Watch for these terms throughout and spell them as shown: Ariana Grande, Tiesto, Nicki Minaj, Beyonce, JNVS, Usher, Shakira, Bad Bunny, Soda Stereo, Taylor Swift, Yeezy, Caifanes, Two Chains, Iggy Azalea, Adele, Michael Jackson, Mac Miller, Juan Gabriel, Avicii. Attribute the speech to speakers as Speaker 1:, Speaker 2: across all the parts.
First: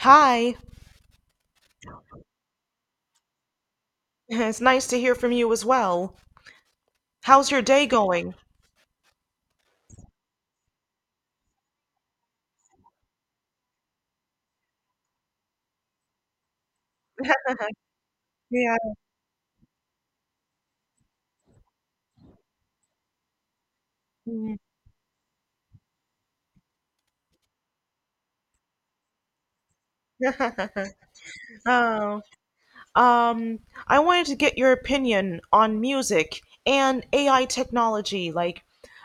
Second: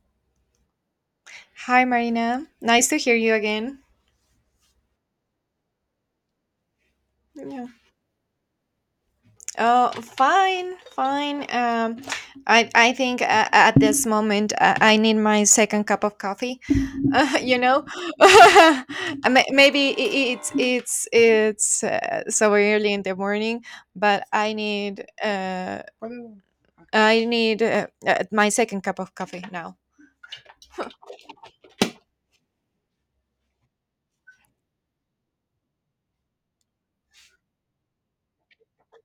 Speaker 1: Hi,
Speaker 2: Hi, Marina. Nice to hear you again.
Speaker 1: it's nice to hear from you as well. How's your
Speaker 2: Yeah.
Speaker 1: day going?
Speaker 2: Oh, fine, fine. I think at this moment I need my second cup of coffee. Uh, you know,
Speaker 1: Yeah.
Speaker 2: Maybe it's so early in the morning, but
Speaker 1: Mm.
Speaker 2: I need my second cup of coffee now.
Speaker 1: Oh, um, I wanted to get your opinion on music and AI technology. Like,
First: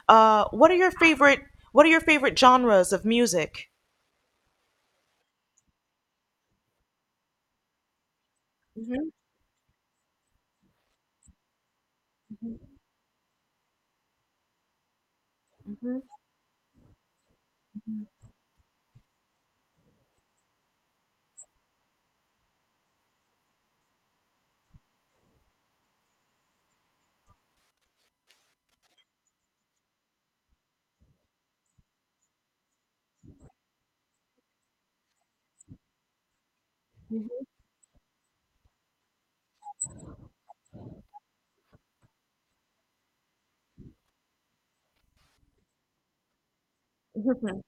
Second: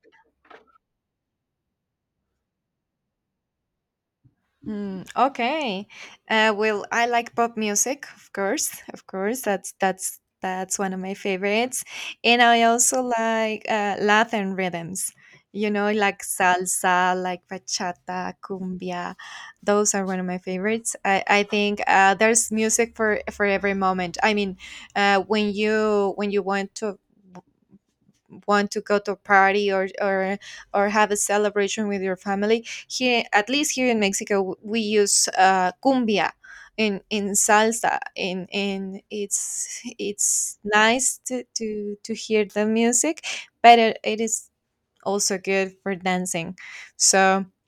Speaker 1: what are your favorite genres of music?
Speaker 2: Mm, okay. Well, I like pop music, of course, of
Speaker 1: Mhm,
Speaker 2: course. That's one of my favorites, and I
Speaker 1: mhm,
Speaker 2: also like Latin rhythms. You know,
Speaker 1: mhm,
Speaker 2: like salsa, like bachata, cumbia. Those are one of my favorites. I think there's music for every moment. I mean, when you want to go to a party or have a celebration with your family. Here, at least here in Mexico, we use cumbia in
Speaker 1: mhm,
Speaker 2: salsa, and it's nice to hear the music, but it is also good for dancing, so
Speaker 1: mhm,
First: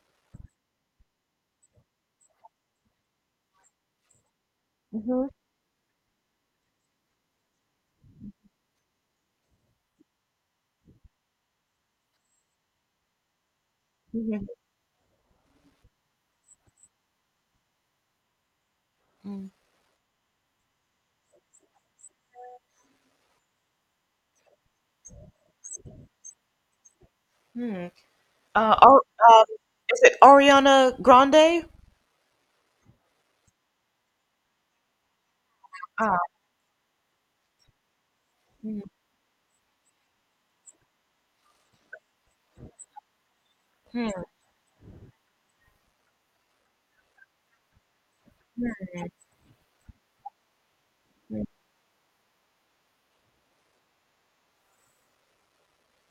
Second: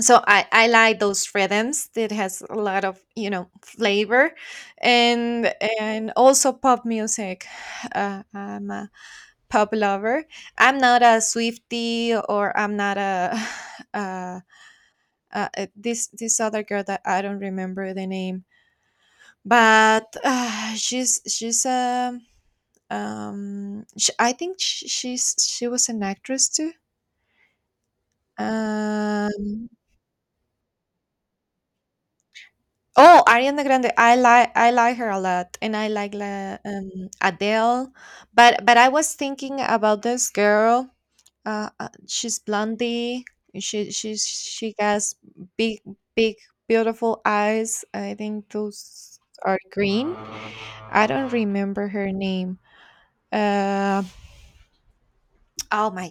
Speaker 2: I like those rhythms that has a lot of, flavor,
Speaker 1: mhm,
Speaker 2: and and also pop music. I'm a pop lover. I'm not a Swiftie, or I'm not a uh,
Speaker 1: mhm,
Speaker 2: this other girl that I don't remember the name,
Speaker 1: mhm,
Speaker 2: but she's a sh I think sh she's she was an actress too.
Speaker 1: mhm. Uh, Ar- um,
Speaker 2: Um,
Speaker 1: is it Ariana Grande?
Speaker 2: oh, Ariana Grande. I like her a lot, and I like,
Speaker 1: Ah,
Speaker 2: Adele. But
Speaker 1: mm,
Speaker 2: I was thinking about this girl. She's blondie. She
Speaker 1: mm,
Speaker 2: she's she has big big beautiful eyes. I think
Speaker 1: mm,
Speaker 2: those are green. I don't
Speaker 1: mm.
Speaker 2: remember her name. Uh, oh my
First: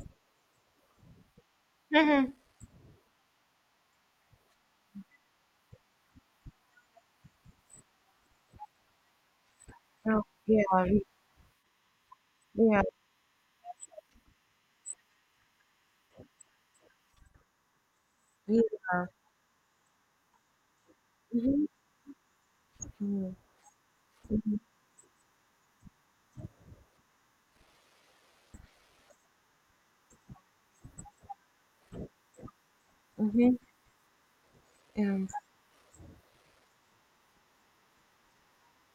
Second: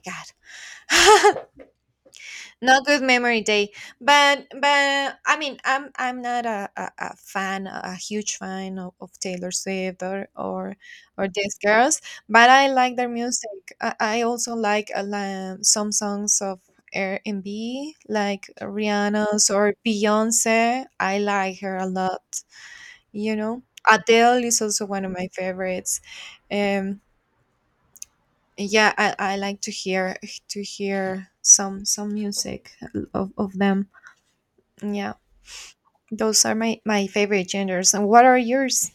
Speaker 2: god.
Speaker 1: Mhm.
Speaker 2: Not good memory day, but I mean, I'm not a fan, a huge fan of Taylor Swift,
Speaker 1: Oh,
Speaker 2: or
Speaker 1: yeah.
Speaker 2: these girls, but I
Speaker 1: Yeah.
Speaker 2: like their music. I also like some songs of R&B, like
Speaker 1: Yeah.
Speaker 2: Rihanna's or Beyonce. I like
Speaker 1: Mhm.
Speaker 2: her a lot.
Speaker 1: Mhm.
Speaker 2: You know, Adele
Speaker 1: Mhm.
Speaker 2: is also one of my favorites. Um, yeah, I like to hear, some music of
Speaker 1: Mhm.
Speaker 2: them. Yeah,
Speaker 1: And
Speaker 2: those are my favorite genders. And what are yours?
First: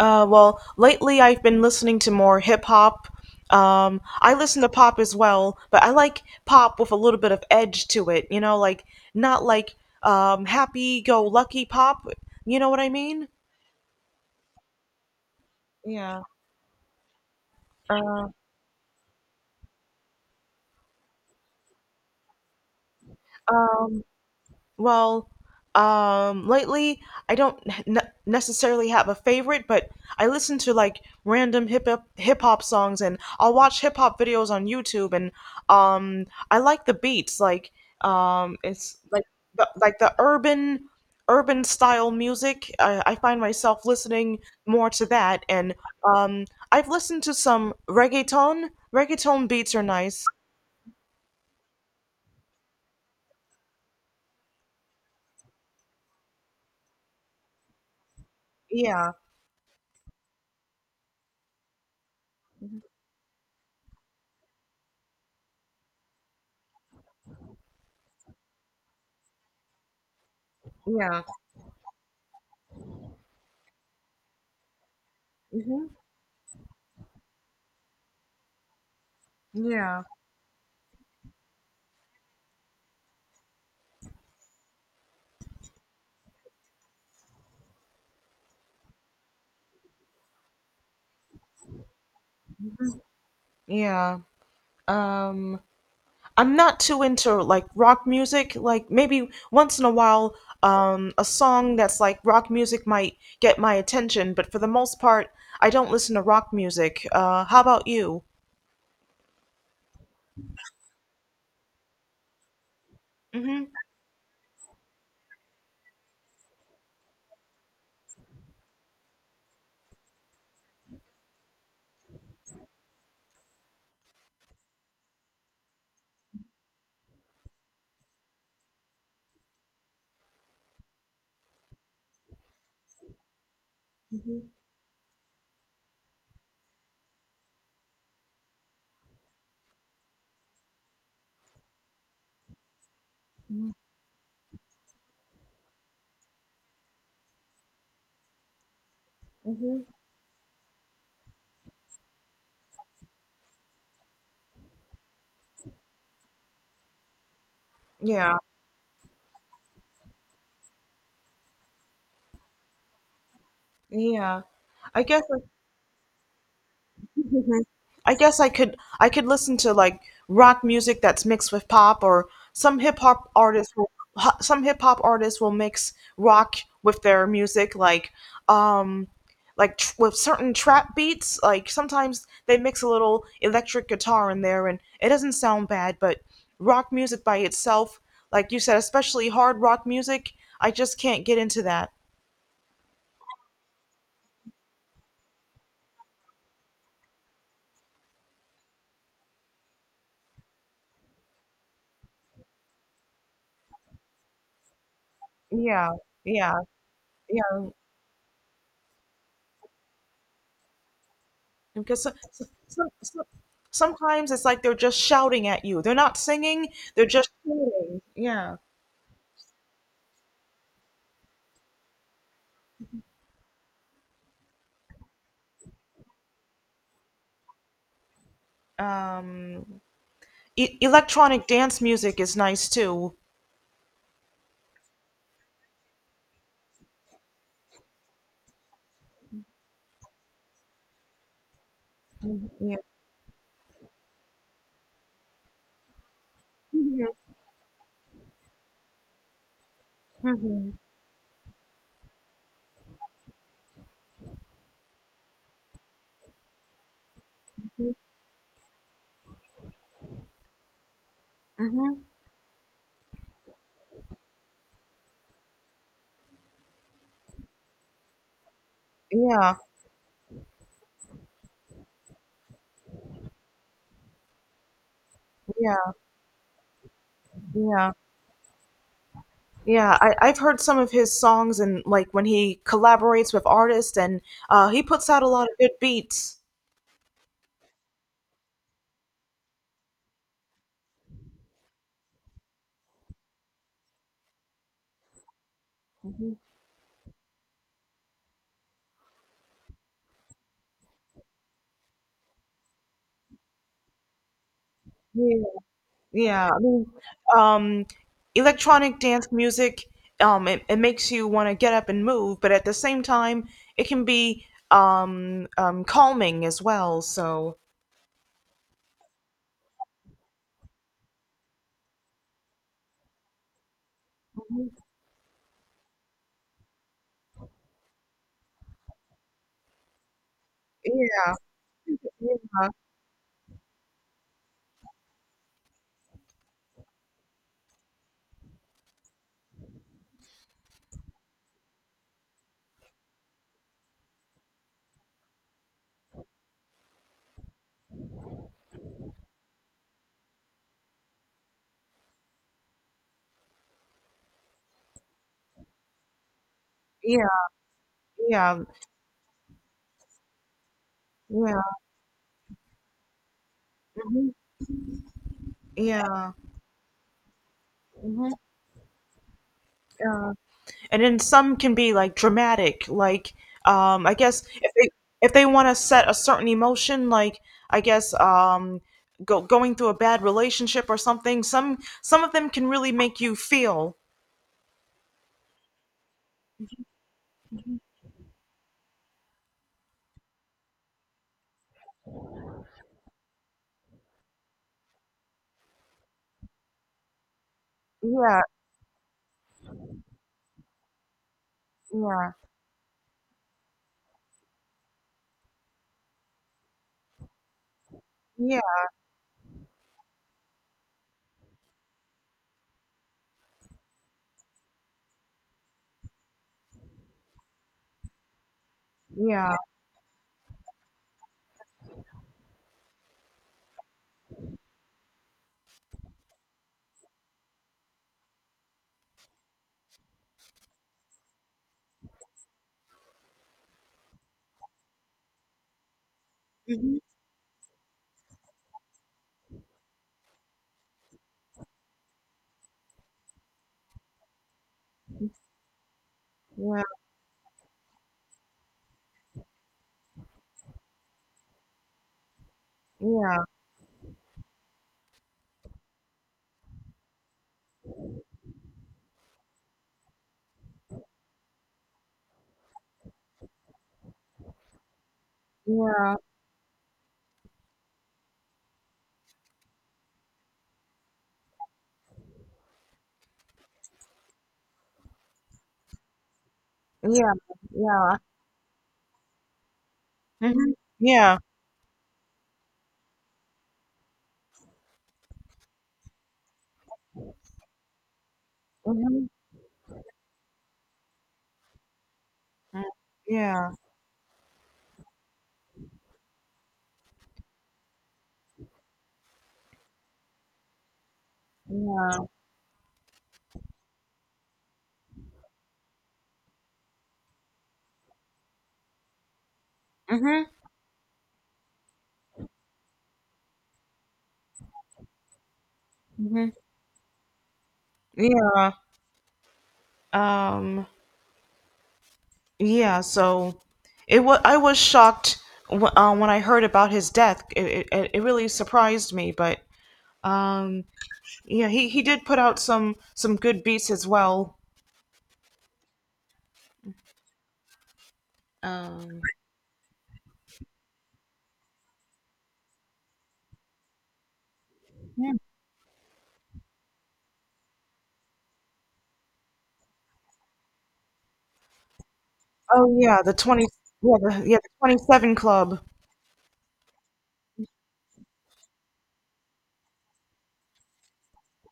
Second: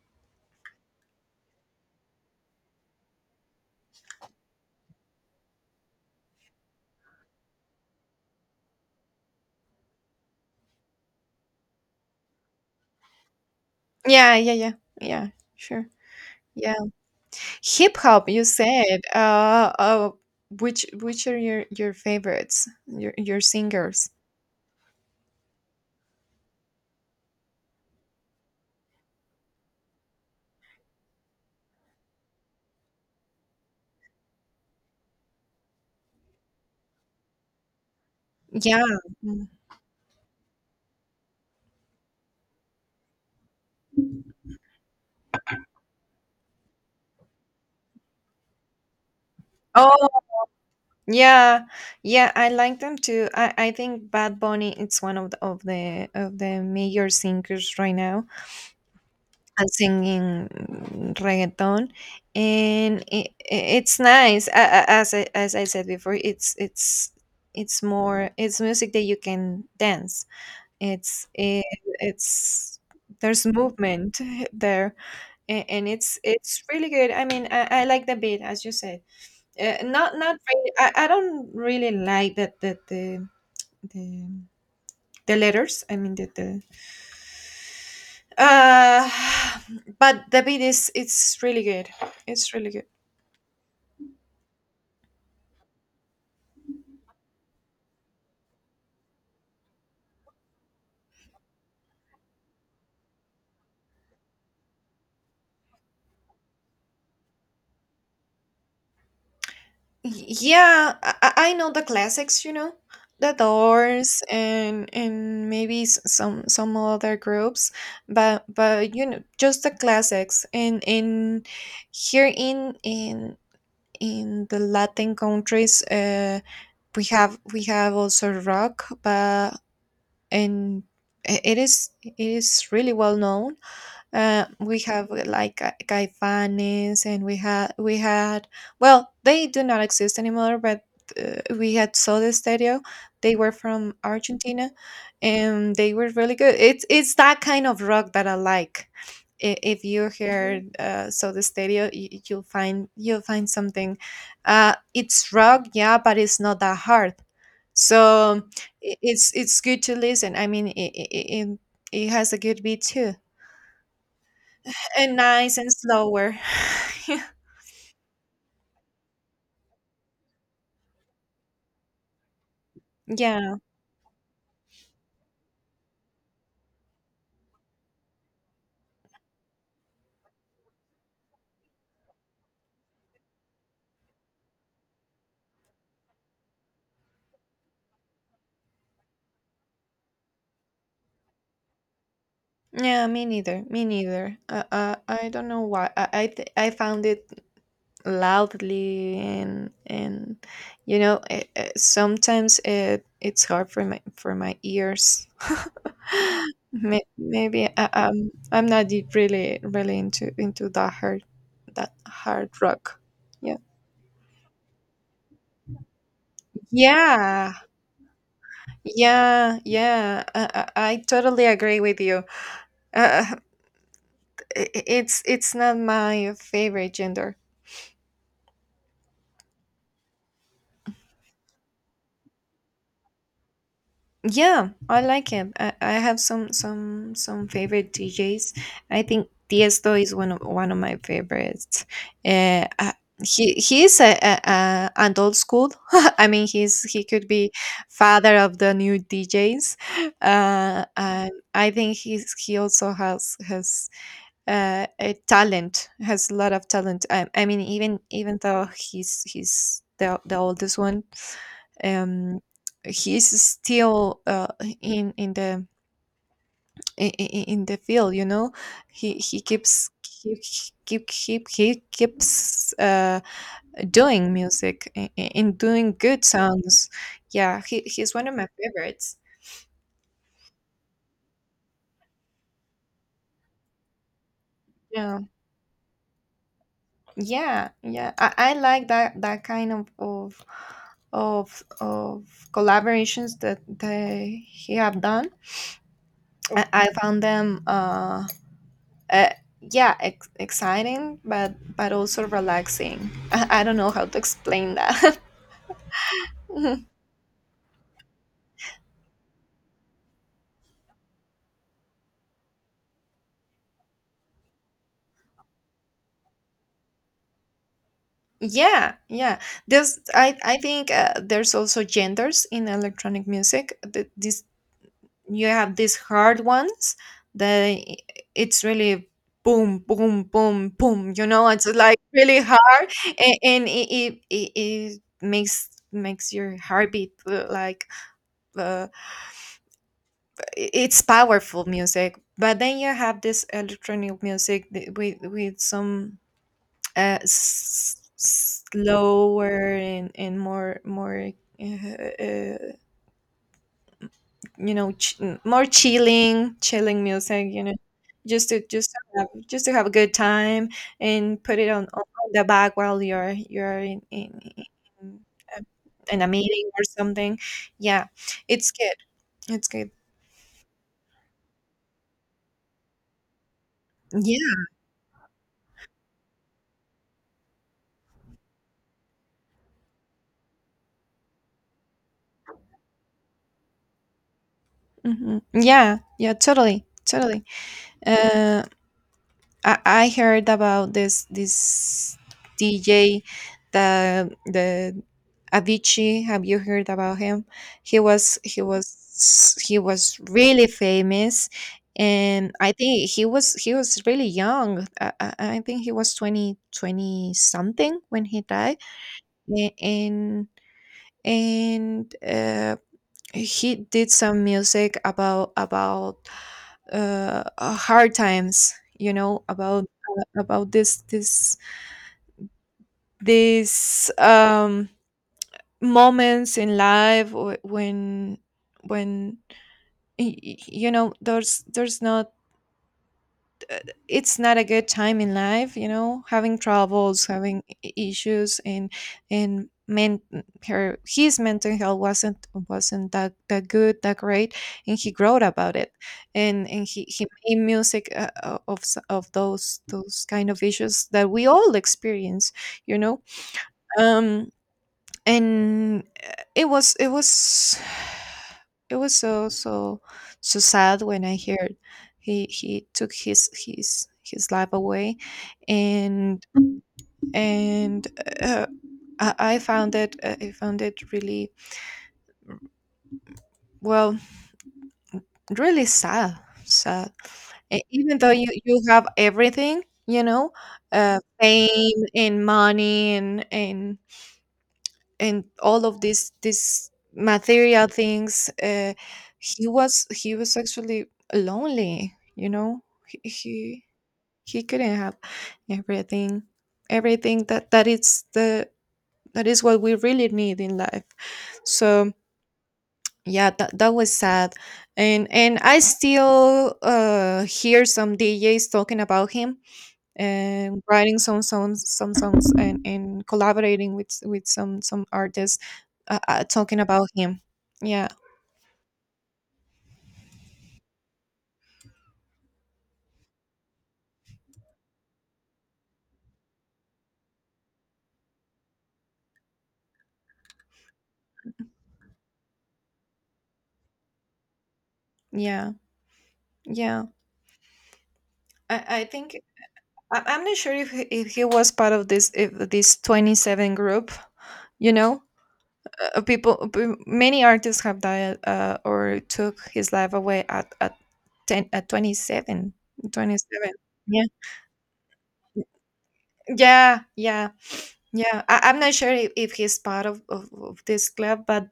Speaker 1: well, lately I've been listening to more hip hop. I listen to pop as well, but I like pop with a little bit of edge to it. You know, like not like, happy go lucky pop. You know what I mean?
Speaker 2: Yeah, yeah, yeah, yeah. Sure.
Speaker 1: Yeah.
Speaker 2: Yeah, hip
Speaker 1: Uh,
Speaker 2: hop, you said. Which are your favorites? Your
Speaker 1: um.
Speaker 2: singers.
Speaker 1: Well, lately I don't ne- necessarily have a favorite, but I listen to, like, random hip hop songs, and I'll watch hip hop videos on YouTube, and I like the beats, like,
Speaker 2: Yeah.
Speaker 1: it's like
Speaker 2: Mm.
Speaker 1: the, urban style music. I find myself listening more to that, and um I've listened to some reggaeton. Reggaeton beats are
Speaker 2: Oh,
Speaker 1: nice.
Speaker 2: yeah, yeah. I like them too. I think Bad Bunny. It's one of the major singers right now.
Speaker 1: Yeah.
Speaker 2: And singing reggaeton. And it's nice. As I said before, it's music that you can dance.
Speaker 1: Yeah.
Speaker 2: It's it, it's There's movement. there and
Speaker 1: Hmm.
Speaker 2: it's really good. I mean, I like the beat, as you said.
Speaker 1: Yeah.
Speaker 2: Not really. I don't really like that, the the letters I mean the Uh, but the beat is it's really good. It's really good.
Speaker 1: Yeah. um I'm not too into, like, rock music. Like, maybe once in a while, a song that's like rock music might get my attention, but for the most part, I don't listen to rock music. How about you?
Speaker 2: Yeah, I know the classics. You know, the
Speaker 1: Mm-hmm,
Speaker 2: Doors and maybe some other groups, but just the classics. And in Here in the Latin countries, we have also rock. And it is really well known.
Speaker 1: mm-hmm,
Speaker 2: We have, like, Caifanes, and we had well, they do not exist anymore, but we had Soda Stereo. They were from Argentina, and they were really good. It's that kind of rock that I like. If
Speaker 1: mm-hmm.
Speaker 2: you hear, Soda Stereo, you'll find, something. It's rock, yeah, but it's not that hard.
Speaker 1: Yeah,
Speaker 2: So it's good to listen. I mean, it has a good beat too,
Speaker 1: yeah, I
Speaker 2: and
Speaker 1: guess.
Speaker 2: nice and slower. Yeah,
Speaker 1: I guess I could listen to, like, rock music that's mixed with pop, or
Speaker 2: yeah,
Speaker 1: some hip hop artists will mix rock with their music, like, um with certain trap beats. Like, sometimes they mix a little electric guitar in there, and it doesn't sound bad. But rock music by itself, like you said, especially hard rock music, I just can't get into that.
Speaker 2: yeah, me neither. Me neither. I don't know why. I found it loudly, and you know, sometimes it's hard for my ears.
Speaker 1: Yeah, yeah.
Speaker 2: Maybe, I'm not really into that hard,
Speaker 1: Because
Speaker 2: rock. Yeah,
Speaker 1: sometimes it's like they're just shouting at you. They're not singing, they're just
Speaker 2: yeah,
Speaker 1: shouting. Yeah.
Speaker 2: yeah, yeah. I totally agree with you. Uh, it's not my favorite gender.
Speaker 1: Um, Electronic dance music is nice too.
Speaker 2: Yeah, I like it. I have some favorite DJs. I think Tiesto is one of my favorites. Uh,
Speaker 1: Mhm.
Speaker 2: uh, he is a an old school. I mean, he
Speaker 1: Yeah.
Speaker 2: could be father of the new DJs.
Speaker 1: Hmm.
Speaker 2: And I think he also has a lot of talent. I mean, even though he's the oldest one.
Speaker 1: Hmm.
Speaker 2: um he's still, in in the in the field. You know, he
Speaker 1: Yeah,
Speaker 2: keeps keep keep keep he keeps doing music, and
Speaker 1: yeah,
Speaker 2: doing good songs. Yeah,
Speaker 1: yeah,
Speaker 2: he's one of my favorites.
Speaker 1: yeah. I've heard some of his songs, and, like, when he collaborates with artists and he puts
Speaker 2: Yeah.
Speaker 1: out a lot of good beats.
Speaker 2: Yeah, yeah. I like that kind of collaborations that they he have done.
Speaker 1: Mhm.
Speaker 2: I found them, uh yeah, exciting, but also relaxing. I don't know how to explain that.
Speaker 1: Yeah, I mean, um, electronic dance music, it makes you want to get up and move, but at the same time, it can be calming as well. So,
Speaker 2: Yeah, yeah. There's I think, there's also genders in electronic music. This,
Speaker 1: mhm,
Speaker 2: you have these hard ones that it's really boom boom boom boom. You
Speaker 1: yeah,
Speaker 2: know, it's like really hard. And it makes your heartbeat, like. uh, it's powerful music, but then you have this electronic music, with some, slower, and more, uh, uh, you know, more chilling
Speaker 1: yeah,
Speaker 2: music, you know, just
Speaker 1: yeah,
Speaker 2: to, just to have a good time, and put
Speaker 1: yeah,
Speaker 2: it on the back while you're
Speaker 1: Mm-hmm.
Speaker 2: in, um, in a
Speaker 1: Yeah,
Speaker 2: meeting or something. Yeah,
Speaker 1: mhm, yeah.
Speaker 2: it's good. it's good
Speaker 1: Mhm. And then some can be, like, dramatic, like, I guess
Speaker 2: yeah.
Speaker 1: if they want to set a certain emotion, like, I guess, going through a bad relationship or something. Some of them can really make you feel—
Speaker 2: Hmm. Yeah, yeah, totally. Uh I heard about this DJ, the Avicii. Have you heard about him?
Speaker 1: yeah,
Speaker 2: He was really famous,
Speaker 1: yeah,
Speaker 2: and I think he was really young. I think he was 20 20 something when he
Speaker 1: yeah,
Speaker 2: died. A- and and, he did some music about, hard times. You know,
Speaker 1: yeah,
Speaker 2: about this this these moments in life, when you know, there's not it's not a good time in life. You know, having
Speaker 1: mhm,
Speaker 2: troubles, having issues, and men her his mental health wasn't that good, that great, and he wrote about it. and
Speaker 1: yeah,
Speaker 2: and he made music, of those kind of issues that we all experience, you know.
Speaker 1: yeah,
Speaker 2: Um and, it was it was so so sad when I heard he took his life away.
Speaker 1: yeah,
Speaker 2: And and, uh, I found it, really, well, really sad.
Speaker 1: yeah, yeah,
Speaker 2: Even though you have everything, you know,
Speaker 1: hmm, yeah,
Speaker 2: fame and money and all of these material things.
Speaker 1: hmm,
Speaker 2: He was actually lonely. You know,
Speaker 1: yeah,
Speaker 2: he couldn't have everything. That is what we really need in life, so.
Speaker 1: yeah,
Speaker 2: Yeah, that was sad. And I still hear some DJs talking about him,
Speaker 1: hmm,
Speaker 2: and writing some songs, and collaborating with some artists,
Speaker 1: hmm,
Speaker 2: talking about him. Yeah,
Speaker 1: yeah. um Yeah, so it was I was shocked when I heard about his death. It really surprised me, but um yeah, he did put out some good beats as well.
Speaker 2: yeah, yeah. I I
Speaker 1: Um
Speaker 2: think I'm not sure if he was part of this, if this 27 group. You know,
Speaker 1: yeah.
Speaker 2: many artists have died, or took his life away at 10, at 27
Speaker 1: Oh, yeah, the 20,
Speaker 2: 27
Speaker 1: yeah,
Speaker 2: Yeah,
Speaker 1: the 27 club.
Speaker 2: yeah, yeah, yeah. I'm not sure if he's part of this club. But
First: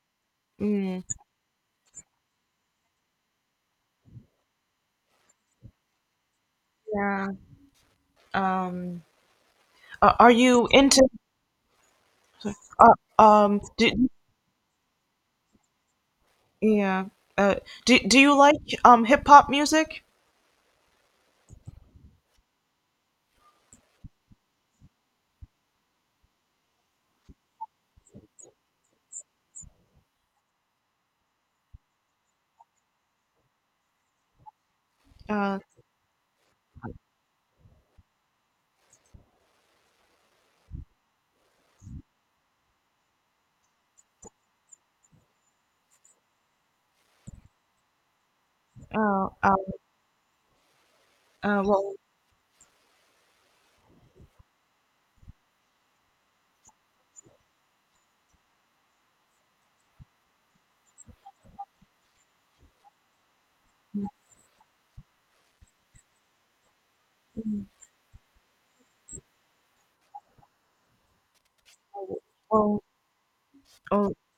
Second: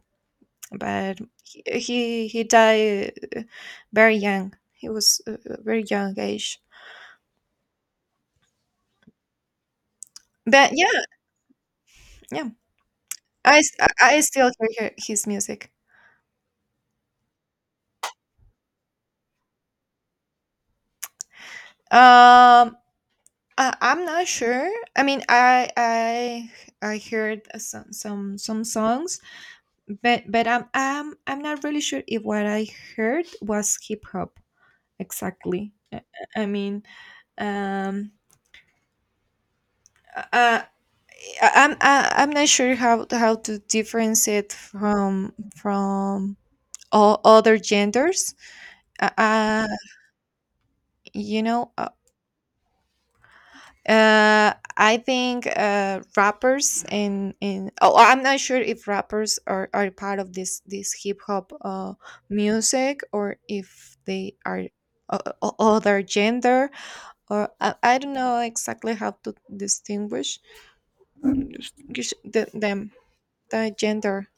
Speaker 1: Mm,
Speaker 2: but he died, very young. He was, very young age.
Speaker 1: yeah. Um are you
Speaker 2: But
Speaker 1: into
Speaker 2: yeah, yeah.
Speaker 1: uh,
Speaker 2: I
Speaker 1: um
Speaker 2: s-
Speaker 1: do,
Speaker 2: I still hear his music.
Speaker 1: yeah. Uh do you like hip hop music?
Speaker 2: Um, I'm not sure. I mean, I heard some songs, but I'm not really sure if what I heard was hip hop
Speaker 1: Uh
Speaker 2: exactly. I mean. um. uh. I'm not sure how to difference it from all other genders. Uh,
Speaker 1: uh, uh,
Speaker 2: uh, you
Speaker 1: uh
Speaker 2: know, uh,
Speaker 1: well,
Speaker 2: I think, rappers and in oh, I'm not sure if rappers are part of this hip hop, music, or if they are other gender. Or I don't know exactly how to distinguish,
Speaker 1: well,
Speaker 2: them, the gender.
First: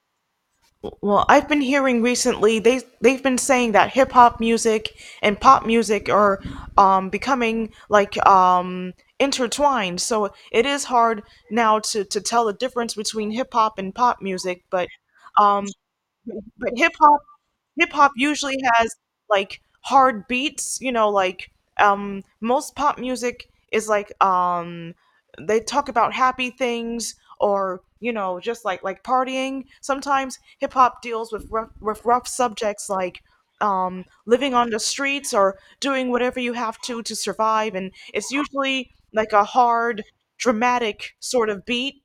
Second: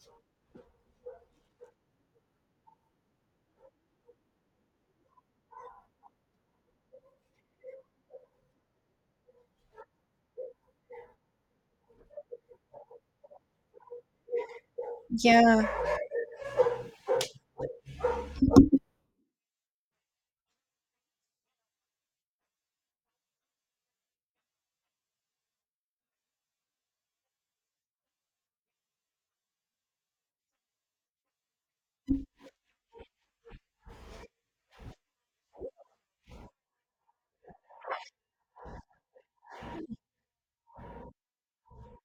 Speaker 1: Well, I've been hearing recently they've been saying that hip hop music and pop music are, becoming, like, intertwined. So it is hard now to tell the difference between hip hop and pop music, but um,
Speaker 2: Yeah.
Speaker 1: but hip hop hip hop usually has, like, hard beats, you know, like, most pop music is like, they talk about happy things, or, you know, just like, partying. Sometimes hip hop deals with rough subjects, like, living on the streets or doing whatever you have to survive, and it's usually like a hard, dramatic sort of beat.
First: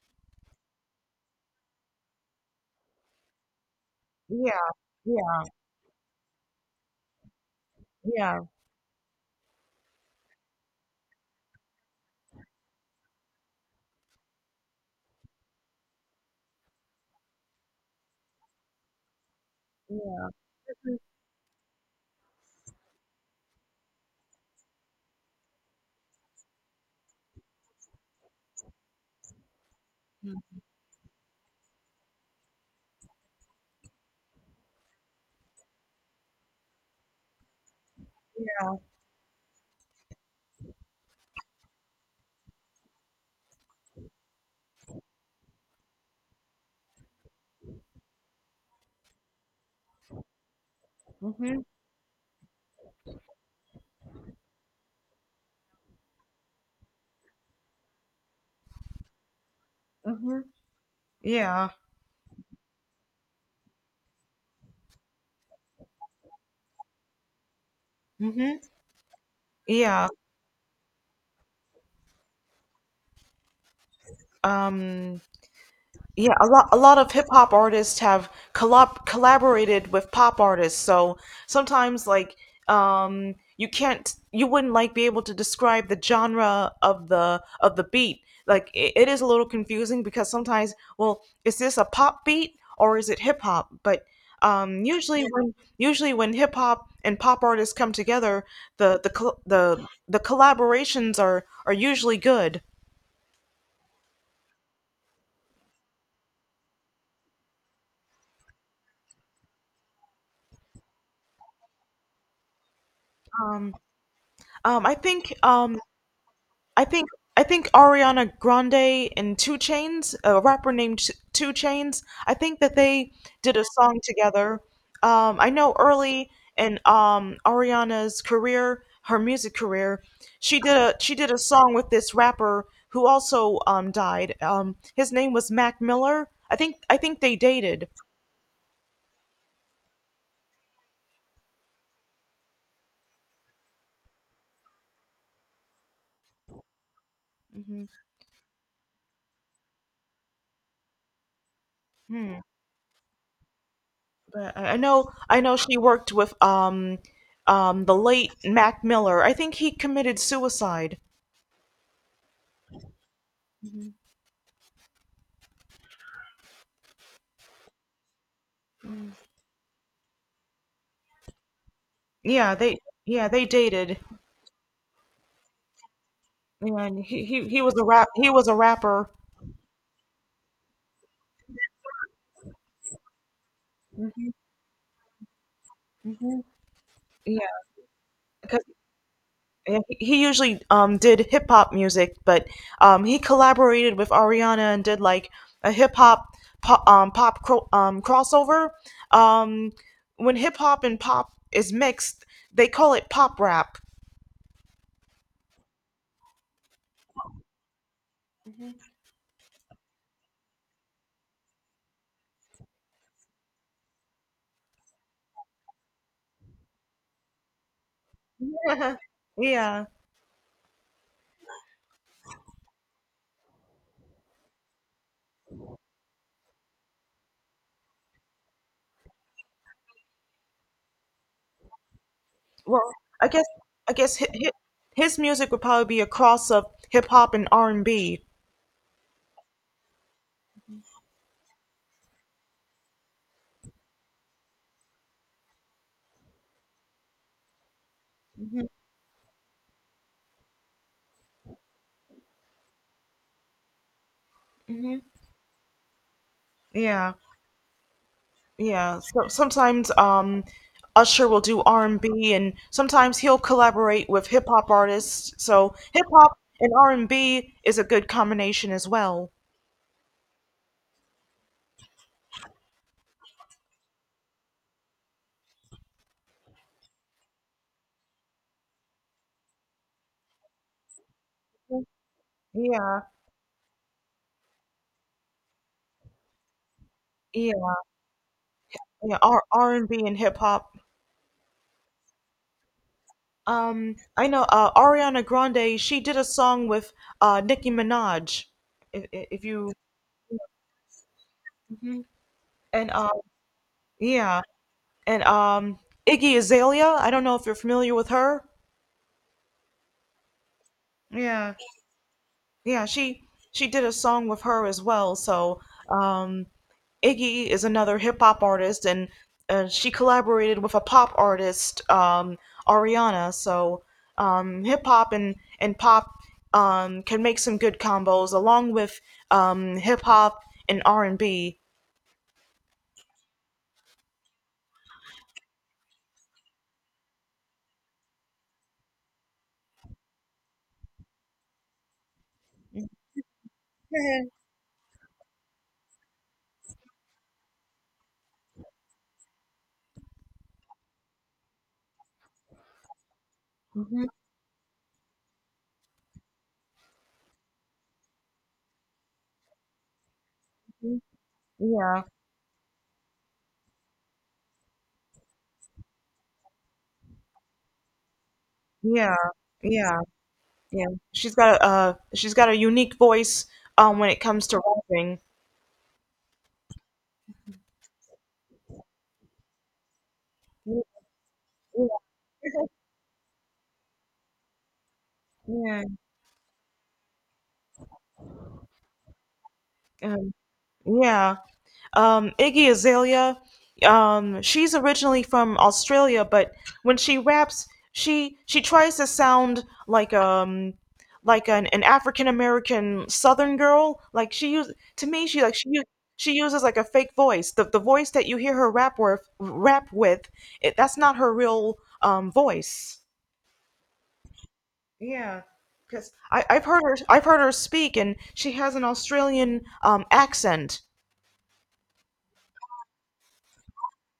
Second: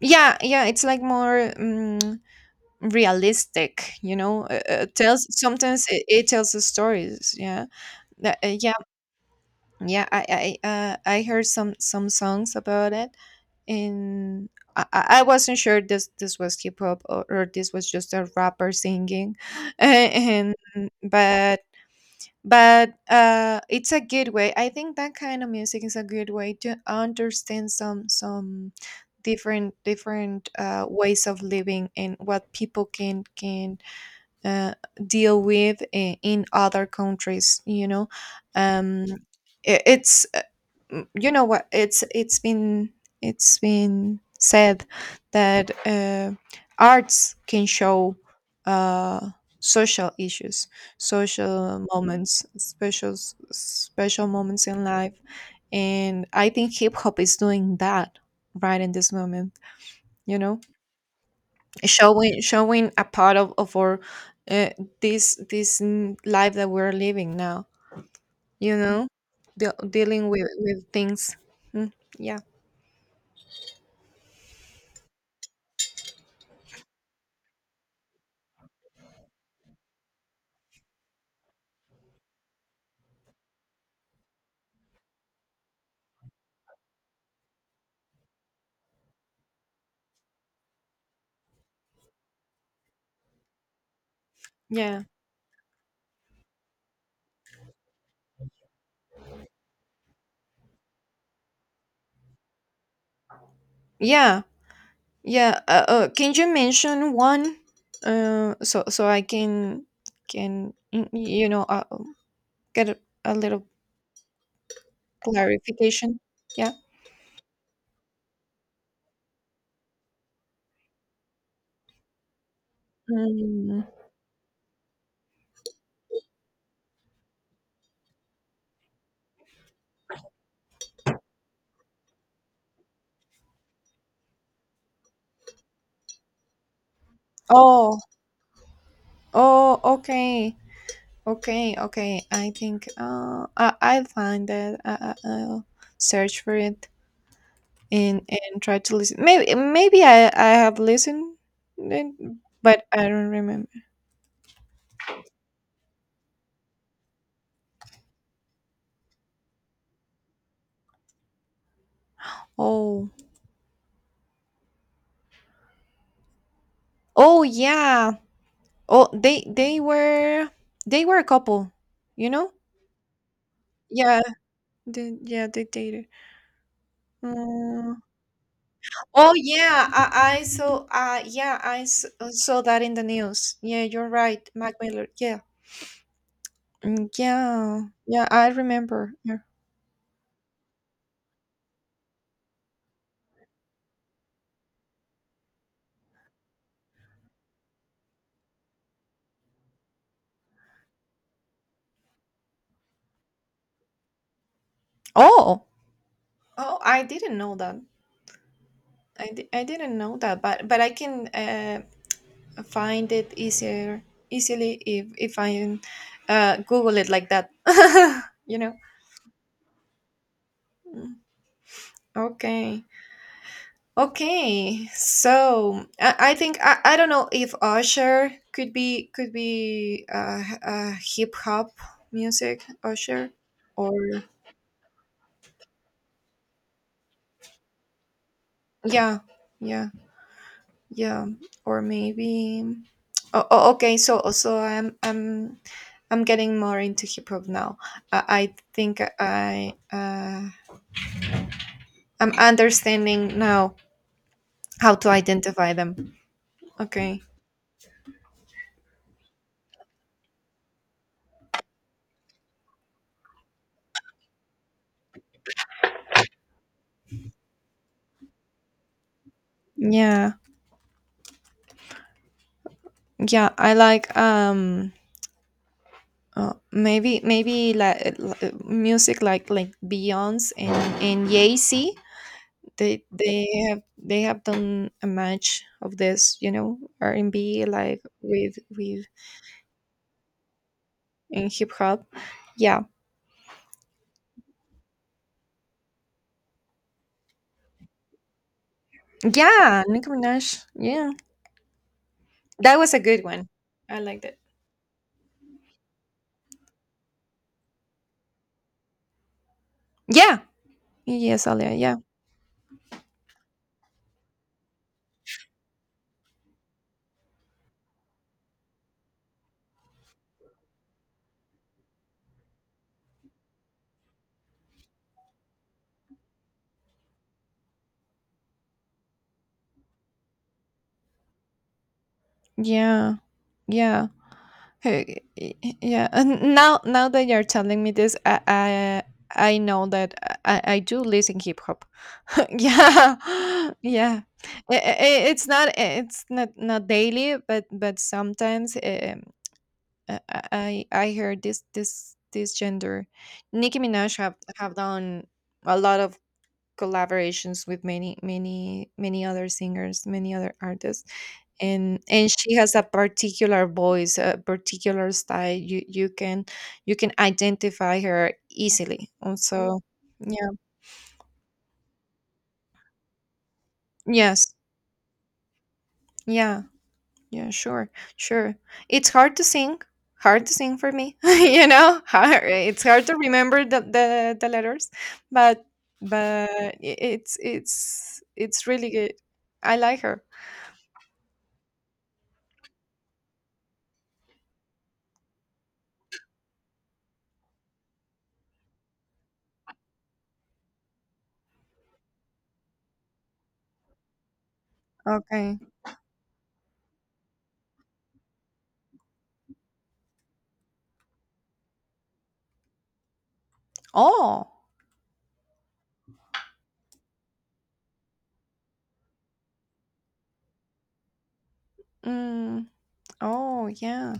Speaker 2: Yeah, yeah, it's like more, realistic.
Speaker 1: Yeah.
Speaker 2: Tells
Speaker 1: Yeah.
Speaker 2: sometimes, it tells the stories, yeah.
Speaker 1: Yeah.
Speaker 2: Yeah. I heard some songs about it. And I wasn't sure this was hip hop, or this was just a rapper singing
Speaker 1: Yeah.
Speaker 2: and but but it's a good way. I think that kind of music is a good way to understand some different ways of living, and what people can uh, deal with in other countries.
Speaker 1: Yeah.
Speaker 2: um it's you know what, it's been said that arts can show uh social issues,
Speaker 1: Mm-hmm.
Speaker 2: social moments, special special moments in life. And I think hip hop is doing that right in this moment. you
Speaker 1: Mm-hmm.
Speaker 2: know
Speaker 1: Yeah.
Speaker 2: showing a part of our, uh, life that we're living now.
Speaker 1: Hmm.
Speaker 2: you know
Speaker 1: Yeah.
Speaker 2: Dealing with things. Mm, yeah.
Speaker 1: Um, yeah, a lot of hip hop artists have collaborated with pop artists. So sometimes, like, you wouldn't, like, be able to describe the genre of the beat. Like, it is a little confusing because sometimes, well, is this a pop beat or is it hip hop? But
Speaker 2: Yeah,
Speaker 1: usually, yeah, when usually when hip hop and pop artists come together, the col- the collaborations are usually good.
Speaker 2: yeah, yeah, can you mention one, so I can get a, little
Speaker 1: Um I think,
Speaker 2: clarification? Yeah.
Speaker 1: I think I think Ariana Grande and Two Chains, a rapper named Two Chains. I think that they did a
Speaker 2: mm.
Speaker 1: song together. I know early in, Ariana's career, her music career, she did a song with this rapper who also, died. His name was Mac Miller. I think they dated.
Speaker 2: oh oh, okay. Okay, okay. I think I'll find that. I'll search for it.
Speaker 1: Hmm.
Speaker 2: And try to listen. Maybe I have listened it,
Speaker 1: Hmm.
Speaker 2: but I don't remember.
Speaker 1: But I know she worked with, the late Mac Miller. I think he committed suicide.
Speaker 2: Oh
Speaker 1: Hmm.
Speaker 2: oh, yeah. Oh, they were a couple. You know?
Speaker 1: Yeah, yeah, they dated,
Speaker 2: Yeah. Yeah. They dated.
Speaker 1: and he was a
Speaker 2: Mm.
Speaker 1: rapper.
Speaker 2: Oh, yeah. I saw. Yeah. Saw that in the news. Yeah. You're
Speaker 1: Hmm.
Speaker 2: right, Mac Miller. Yeah.
Speaker 1: Hmm. Yeah,
Speaker 2: Yeah, yeah, I
Speaker 1: because
Speaker 2: remember. Yeah.
Speaker 1: he usually did hip hop music, but he collaborated with Ariana and did like a hip hop pop crossover. Um, when hip hop and pop is mixed, they call it pop rap.
Speaker 2: Oh, oh, I didn't know that. I didn't know that, but I can find it easier easily if I Google it like that. you know.
Speaker 1: Yeah.
Speaker 2: Mm, Okay. Okay. So I think I don't know if Usher could be, could be hip hop music.
Speaker 1: Well, I
Speaker 2: Usher
Speaker 1: guess I guess
Speaker 2: or...
Speaker 1: his music would probably be a cross of hip hop and R and B.
Speaker 2: yeah, yeah, yeah. Or maybe. Oh, okay, so I'm getting more into hip hop now. I
Speaker 1: Mhm.
Speaker 2: think I'm understanding now how to identify them.
Speaker 1: Yeah,
Speaker 2: Okay.
Speaker 1: yeah. So sometimes, Usher will do R and B, and sometimes he'll collaborate with hip hop artists. So hip hop and R and B is a good combination as well.
Speaker 2: Yeah, yeah, I like maybe like music, like Beyonce and Yeezy.
Speaker 1: Yeah,
Speaker 2: They have done a match of this, you know, R&B,
Speaker 1: yeah,
Speaker 2: like with
Speaker 1: yeah. R and B and hip hop.
Speaker 2: in hip hop. Yeah.
Speaker 1: I know, Ariana Grande. She did a song with, Nicki Minaj. If you—
Speaker 2: Yeah, Nicki Minaj. Yeah.
Speaker 1: Mhm.
Speaker 2: That
Speaker 1: And
Speaker 2: was a good one. I liked it.
Speaker 1: yeah, and Iggy Azalea. I don't know if you're familiar with her.
Speaker 2: Yeah. Yes,
Speaker 1: Yeah,
Speaker 2: Alia. Yeah.
Speaker 1: yeah, she did a song with her as well. So, um, Iggy is another hip hop artist, and she collaborated with a pop artist, Ariana. So, hip hop and pop, can make some good combos, along with, hip hop and R and B.
Speaker 2: Yeah. Yeah. Hey, yeah. And now that you're telling me this, I know that I do listen hip hop. Yeah. Yeah. It's not, it's not daily, but sometimes, I I hear this gender. Nicki
Speaker 1: Mhm.
Speaker 2: Minaj have done a lot of collaborations with many other singers, many other
Speaker 1: Mhm.
Speaker 2: artists. And
Speaker 1: Yeah,
Speaker 2: she has a particular voice, a particular style. You can identify her easily
Speaker 1: yeah,
Speaker 2: also.
Speaker 1: yeah.
Speaker 2: Yeah.
Speaker 1: Yeah, she's got a— unique voice, when it comes
Speaker 2: Yes.
Speaker 1: to rapping.
Speaker 2: Yeah. Yeah, sure. it's hard to sing for me. You know, it's hard to remember the letters. But
Speaker 1: Yeah,
Speaker 2: it's really good. I like her.
Speaker 1: um, yeah. Iggy Azalea, she's originally from Australia, but when she raps, she tries to sound like, like, an African American Southern girl. Like, she use to me, she like
Speaker 2: Okay.
Speaker 1: she u- she uses like a fake voice. The voice that you hear her rap with, that's not her real, voice.
Speaker 2: Oh.
Speaker 1: Yeah, because I've heard her speak, and she has an Australian, accent.
Speaker 2: Mm. Oh, yeah.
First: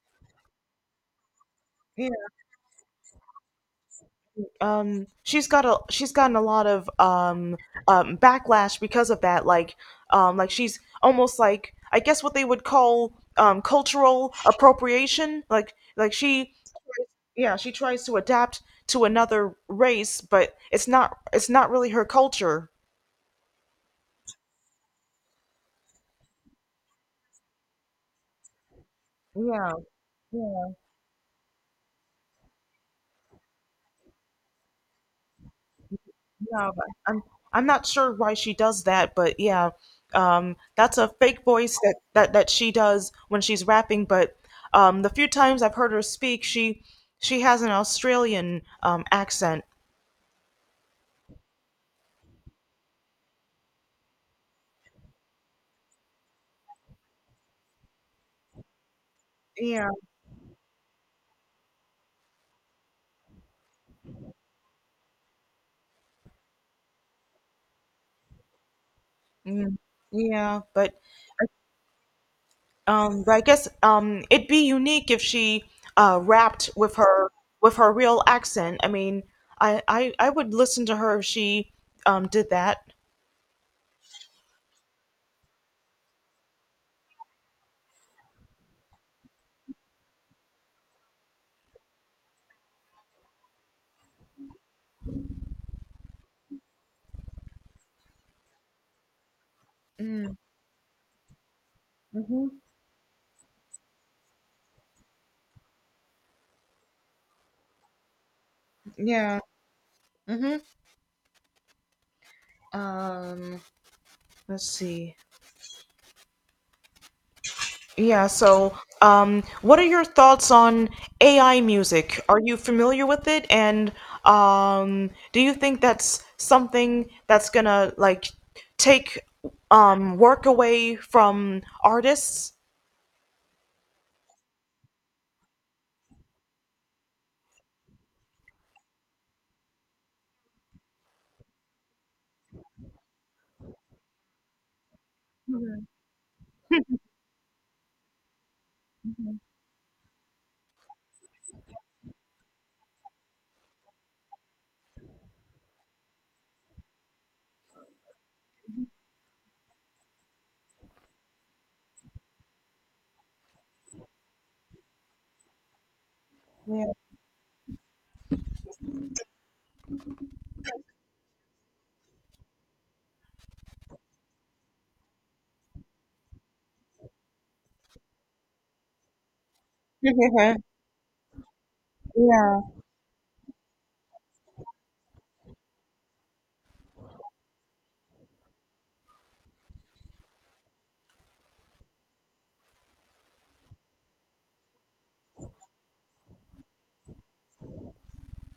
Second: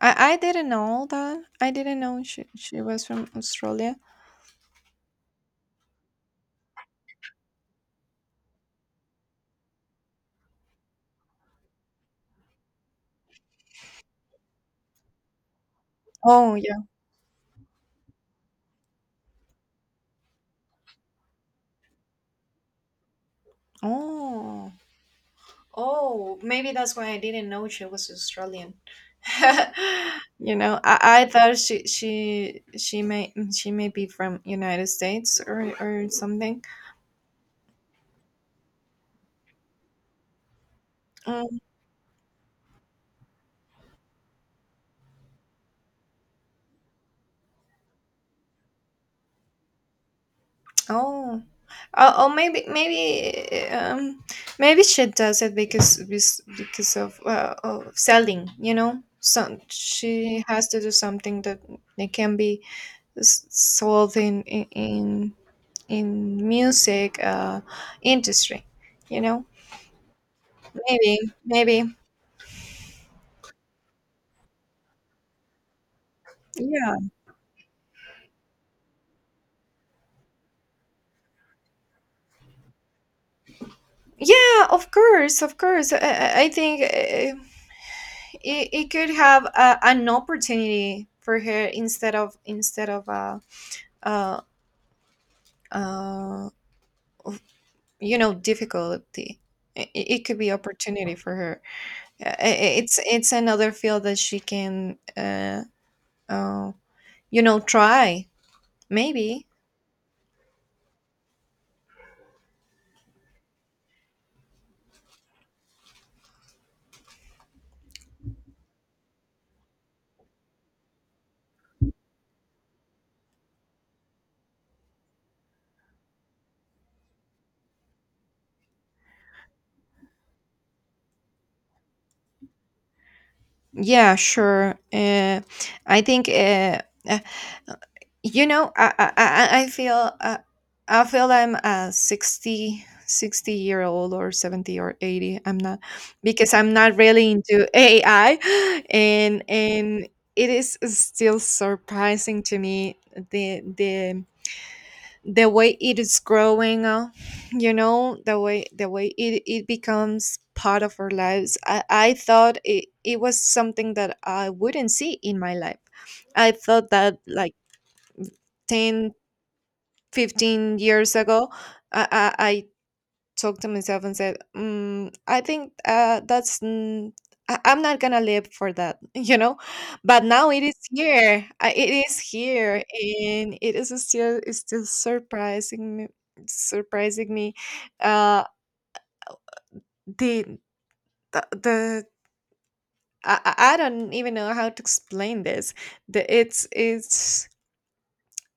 Speaker 2: I didn't know that. I didn't
Speaker 1: Yeah.
Speaker 2: know she was from Australia.
Speaker 1: She's gotten a lot of, backlash because of that. Like, like, she's almost like, I guess, what they would call, cultural appropriation. Like she
Speaker 2: Oh, yeah.
Speaker 1: Yeah, she tries to adapt to another race, but it's not really her culture.
Speaker 2: Oh. Oh, maybe that's why I didn't know she was Australian.
Speaker 1: Yeah.
Speaker 2: You
Speaker 1: Yeah.
Speaker 2: know, I thought she may be from United States or something.
Speaker 1: Yeah, but I'm not sure why she does that, but yeah, that's a fake voice that, she does when she's rapping. But the few times I've heard her speak, she has an Australian, accent.
Speaker 2: Oh, or maybe she does it because of selling. You know, so
Speaker 1: Yeah,
Speaker 2: she has to do something that it can be, sold in music industry. You know.
Speaker 1: mm, yeah, but
Speaker 2: Maybe. Maybe.
Speaker 1: I guess, it'd be unique if she, rapped
Speaker 2: Yeah,
Speaker 1: with her real accent. I mean, I would listen to her if she, did that.
Speaker 2: yeah, of course, of course. I think it could have a, an opportunity for her, instead of a, uh, uh, you know, difficulty. It
Speaker 1: Mm,
Speaker 2: could be opportunity for her. It's another field that she can, uh you know, try.
Speaker 1: yeah.
Speaker 2: Maybe.
Speaker 1: Mm-hmm. Um, let's see. Yeah, so, what are your thoughts on AI music? Are you familiar with it? And, do you think that's something that's gonna, like, take, work away from artists?
Speaker 2: Yeah, sure. I think uh, you know, I feel I feel I'm a sixty year old, or 70, or 80. I'm not Because I'm not really into AI. And it is still surprising to me, the the the way it is growing up. You know, the way, it becomes part of our lives. I thought it was something that I wouldn't see in my life. I thought that, like, 10 15 years ago, I talked to myself and said, I think that's, I'm not going to live for that. You know? But now it is here. It is
Speaker 1: Yeah,
Speaker 2: here. And it is still, it's still surprising me, surprising me. Uh, the, the I don't even know how to explain this. The,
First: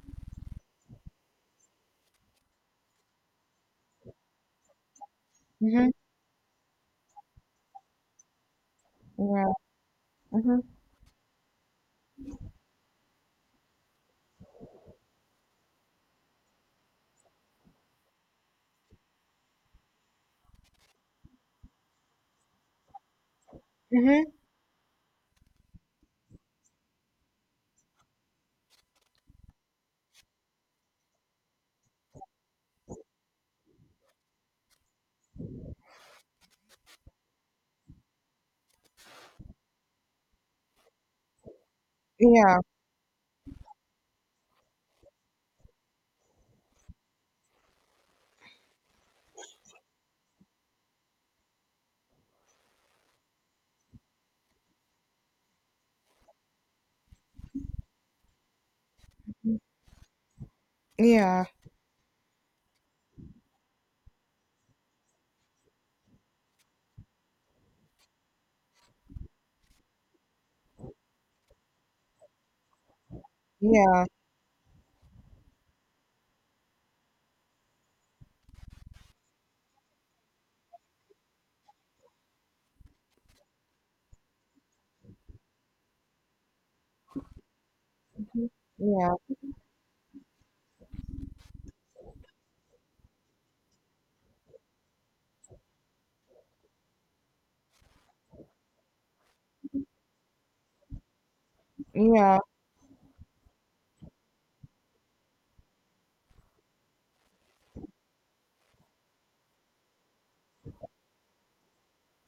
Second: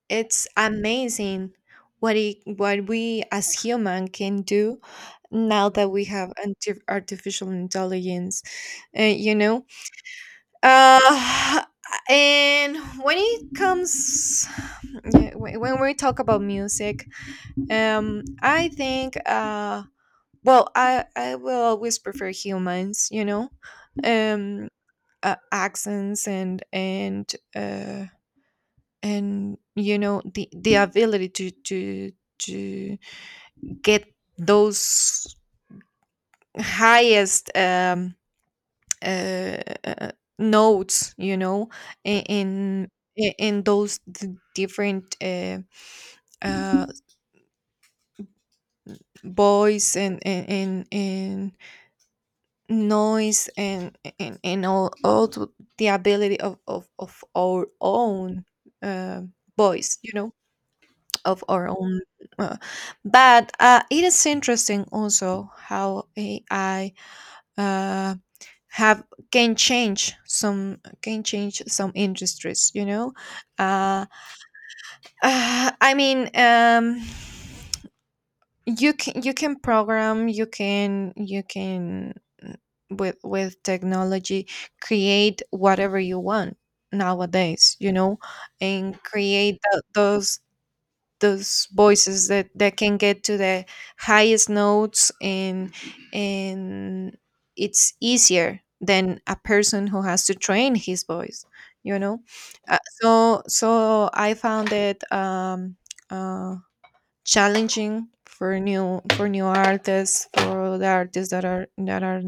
Speaker 2: it's amazing, what what we as human can do now
Speaker 1: hmm,
Speaker 2: that we have, artificial intelligence. You
Speaker 1: yeah,
Speaker 2: know.
Speaker 1: hmm,
Speaker 2: uh, and when it comes, yeah, when we talk about music, I think well, I will always prefer humans. You know.
Speaker 1: hmm,
Speaker 2: um, Accents, and. And, you know, the ability to get those highest, uh, uh, notes, you know, i-
Speaker 1: yeah,
Speaker 2: in in those different, uh voice, and and noise, and all, to the ability of our own uh voice, you know, of
Speaker 1: yeah,
Speaker 2: our own. Uh, but it is interesting also how AI uh, have can change some industries. You know.
Speaker 1: yeah,
Speaker 2: uh, I mean. You can program, mm, with technology, create whatever you want nowadays. You know. And
Speaker 1: yeah,
Speaker 2: create those voices that can get to the highest notes, and and it's easier than a person who has to train his voice. You know.
Speaker 1: yeah,
Speaker 2: So I found it uh challenging for new, for new artists, for the artists that are, that are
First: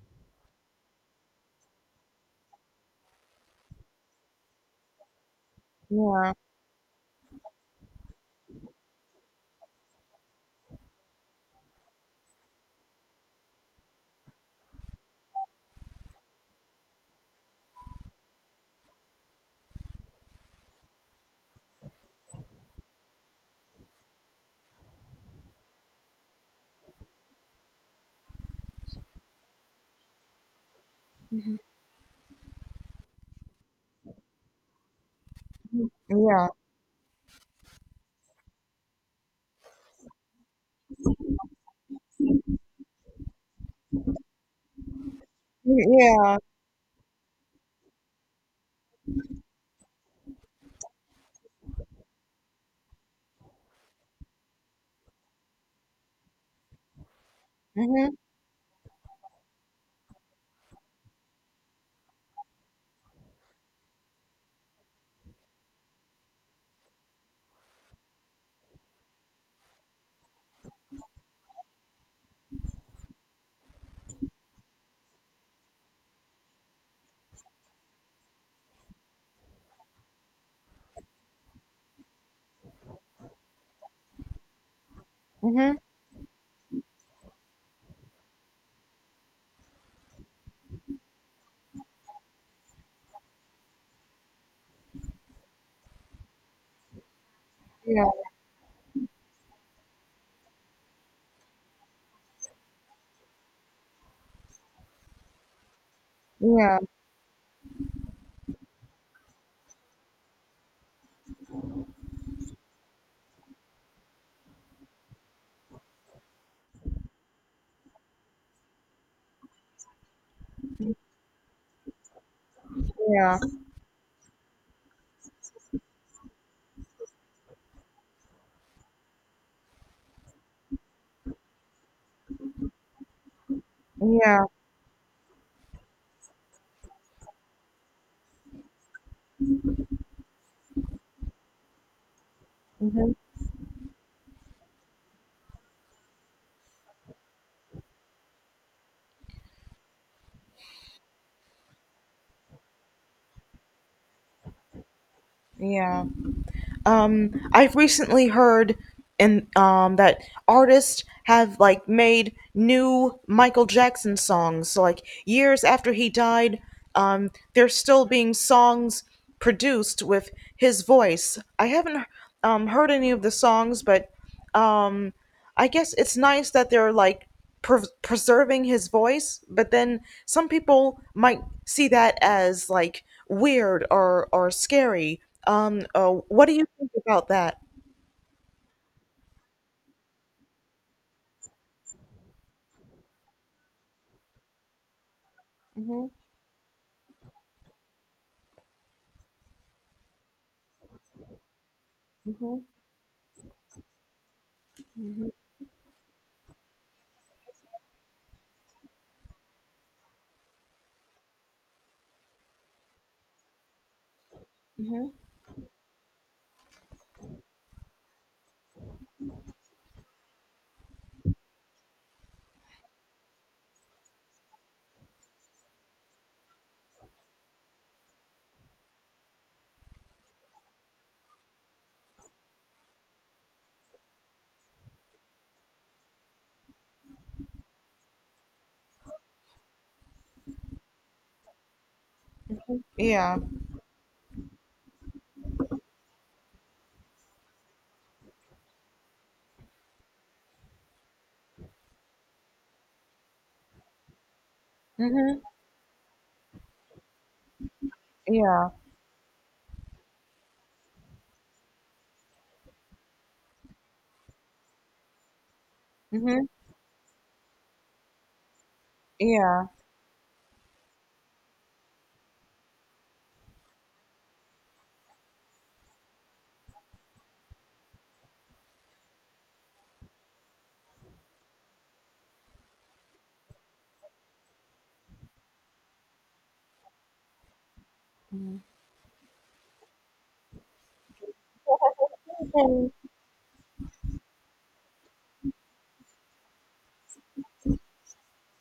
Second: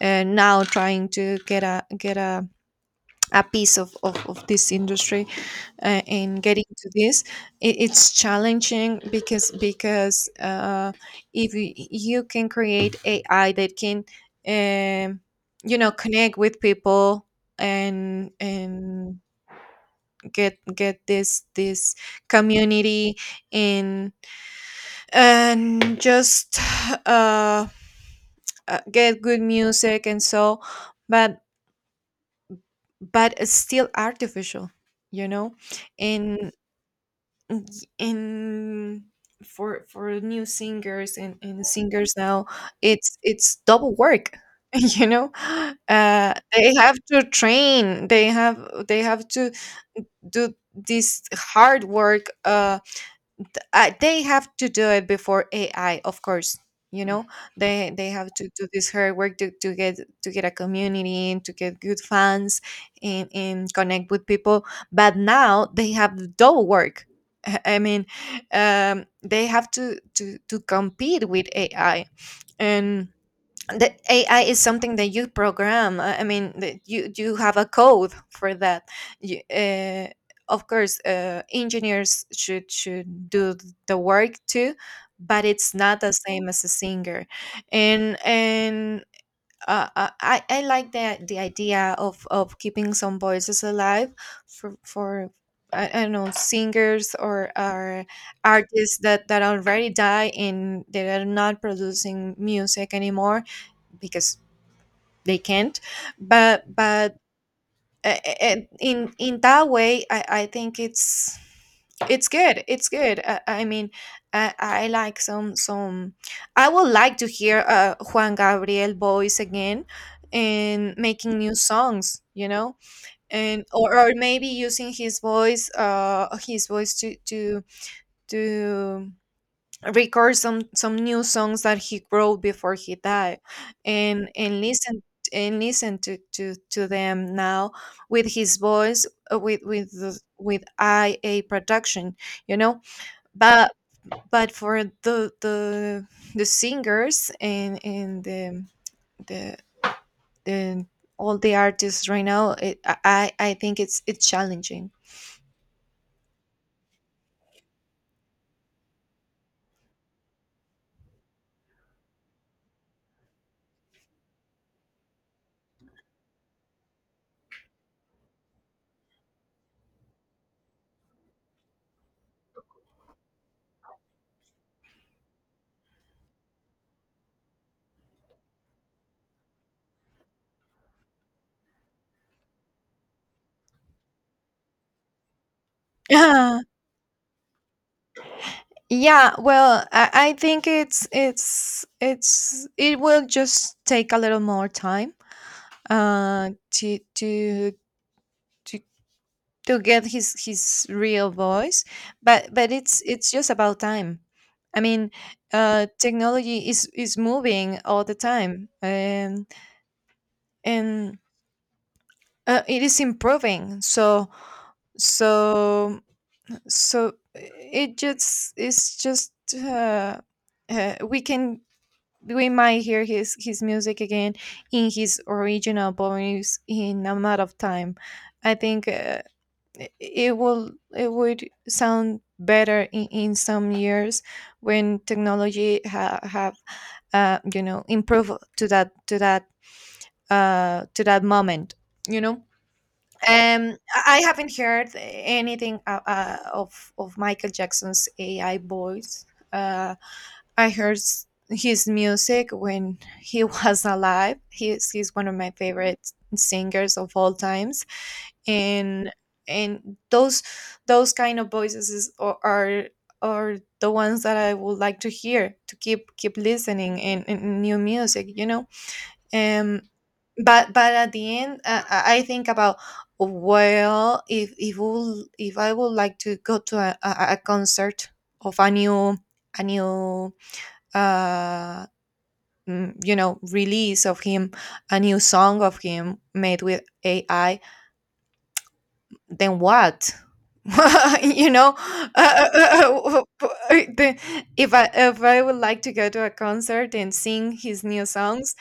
Speaker 2: uh, now trying to get a, a piece of this industry. In getting to this, it's challenging because if you can create AI that can, um, you know, connect with people, and get this community, and just, uh, get good music. And so, but it's still artificial. You know.
Speaker 1: yeah,
Speaker 2: And and for new singers, and, singers now, it's double work. You know.
Speaker 1: yeah, yeah,
Speaker 2: They have to train, they have to do this hard work, they have to do it before AI, of course. You know. Mm. They
Speaker 1: hmm,
Speaker 2: have to do this hard work, to, get, a community, and to get good fans, and, connect with people. But now they have the double work. I mean, they have to compete with AI, and the AI is something that you program. I mean, that you have a code for that. You, uh, of course, engineers should do the work too, but it's
Speaker 1: hmm,
Speaker 2: not the same as a singer. And I like the idea of keeping some voices alive for. I don't know, singers or,
Speaker 1: yeah,
Speaker 2: or artists that already die and they are not producing music anymore because they can't. But
Speaker 1: yeah,
Speaker 2: and in that way, I think it's good. I mean, I like some, I would like to hear Juan Gabriel voice again, and making new songs, you know.
Speaker 1: yeah,
Speaker 2: And or maybe using his voice, to to record some new songs that he wrote before he died, and
Speaker 1: yeah,
Speaker 2: and listen to them now with his voice, with with IA production, you know.
Speaker 1: hmm,
Speaker 2: But for the, the singers, and the, the, the all the artists right now, it, I think it's challenging.
Speaker 1: yeah. I've recently heard, and that artists have, like, made new Michael Jackson songs. So, like, years after he died, there's still being songs produced with his voice. I haven't heard any of the songs, but um I guess it's nice that they're, like, preserving his voice, but then some people might see that as, like, weird or scary. What do you think about that?
Speaker 2: Yeah, well, I think it will just take a little more time,
Speaker 1: Mhm.
Speaker 2: to to get his real voice. But
Speaker 1: Mhm.
Speaker 2: it's just about time. I mean,
Speaker 1: Mhm.
Speaker 2: technology is moving all the time, and and it is improving. So
Speaker 1: Mhm.
Speaker 2: so so it just, it's just uh, we can, we might hear his music again, in his original voice, in a matter of time. I think it would sound better in some years, when technology ha- have you know, improved to that, to that moment. You know.
Speaker 1: Yeah.
Speaker 2: I haven't heard anything of Michael Jackson's AI voice. Uh, I heard, his music when he was alive. He's one of
Speaker 1: Mhm.
Speaker 2: my favorite singers of all times,
Speaker 1: Yeah.
Speaker 2: and and those those kind of voices is, are the ones that I would like to hear, to keep
Speaker 1: Mhm.
Speaker 2: listening in new music, you know.
Speaker 1: Yeah.
Speaker 2: Um, but at the end, I think about well, if would if I would like to go to a concert of a new a new uh, release of him, a new song of him made with ai, then what? you know uh, uh, uh, uh, The- if I would like to go to a concert and sing his new songs,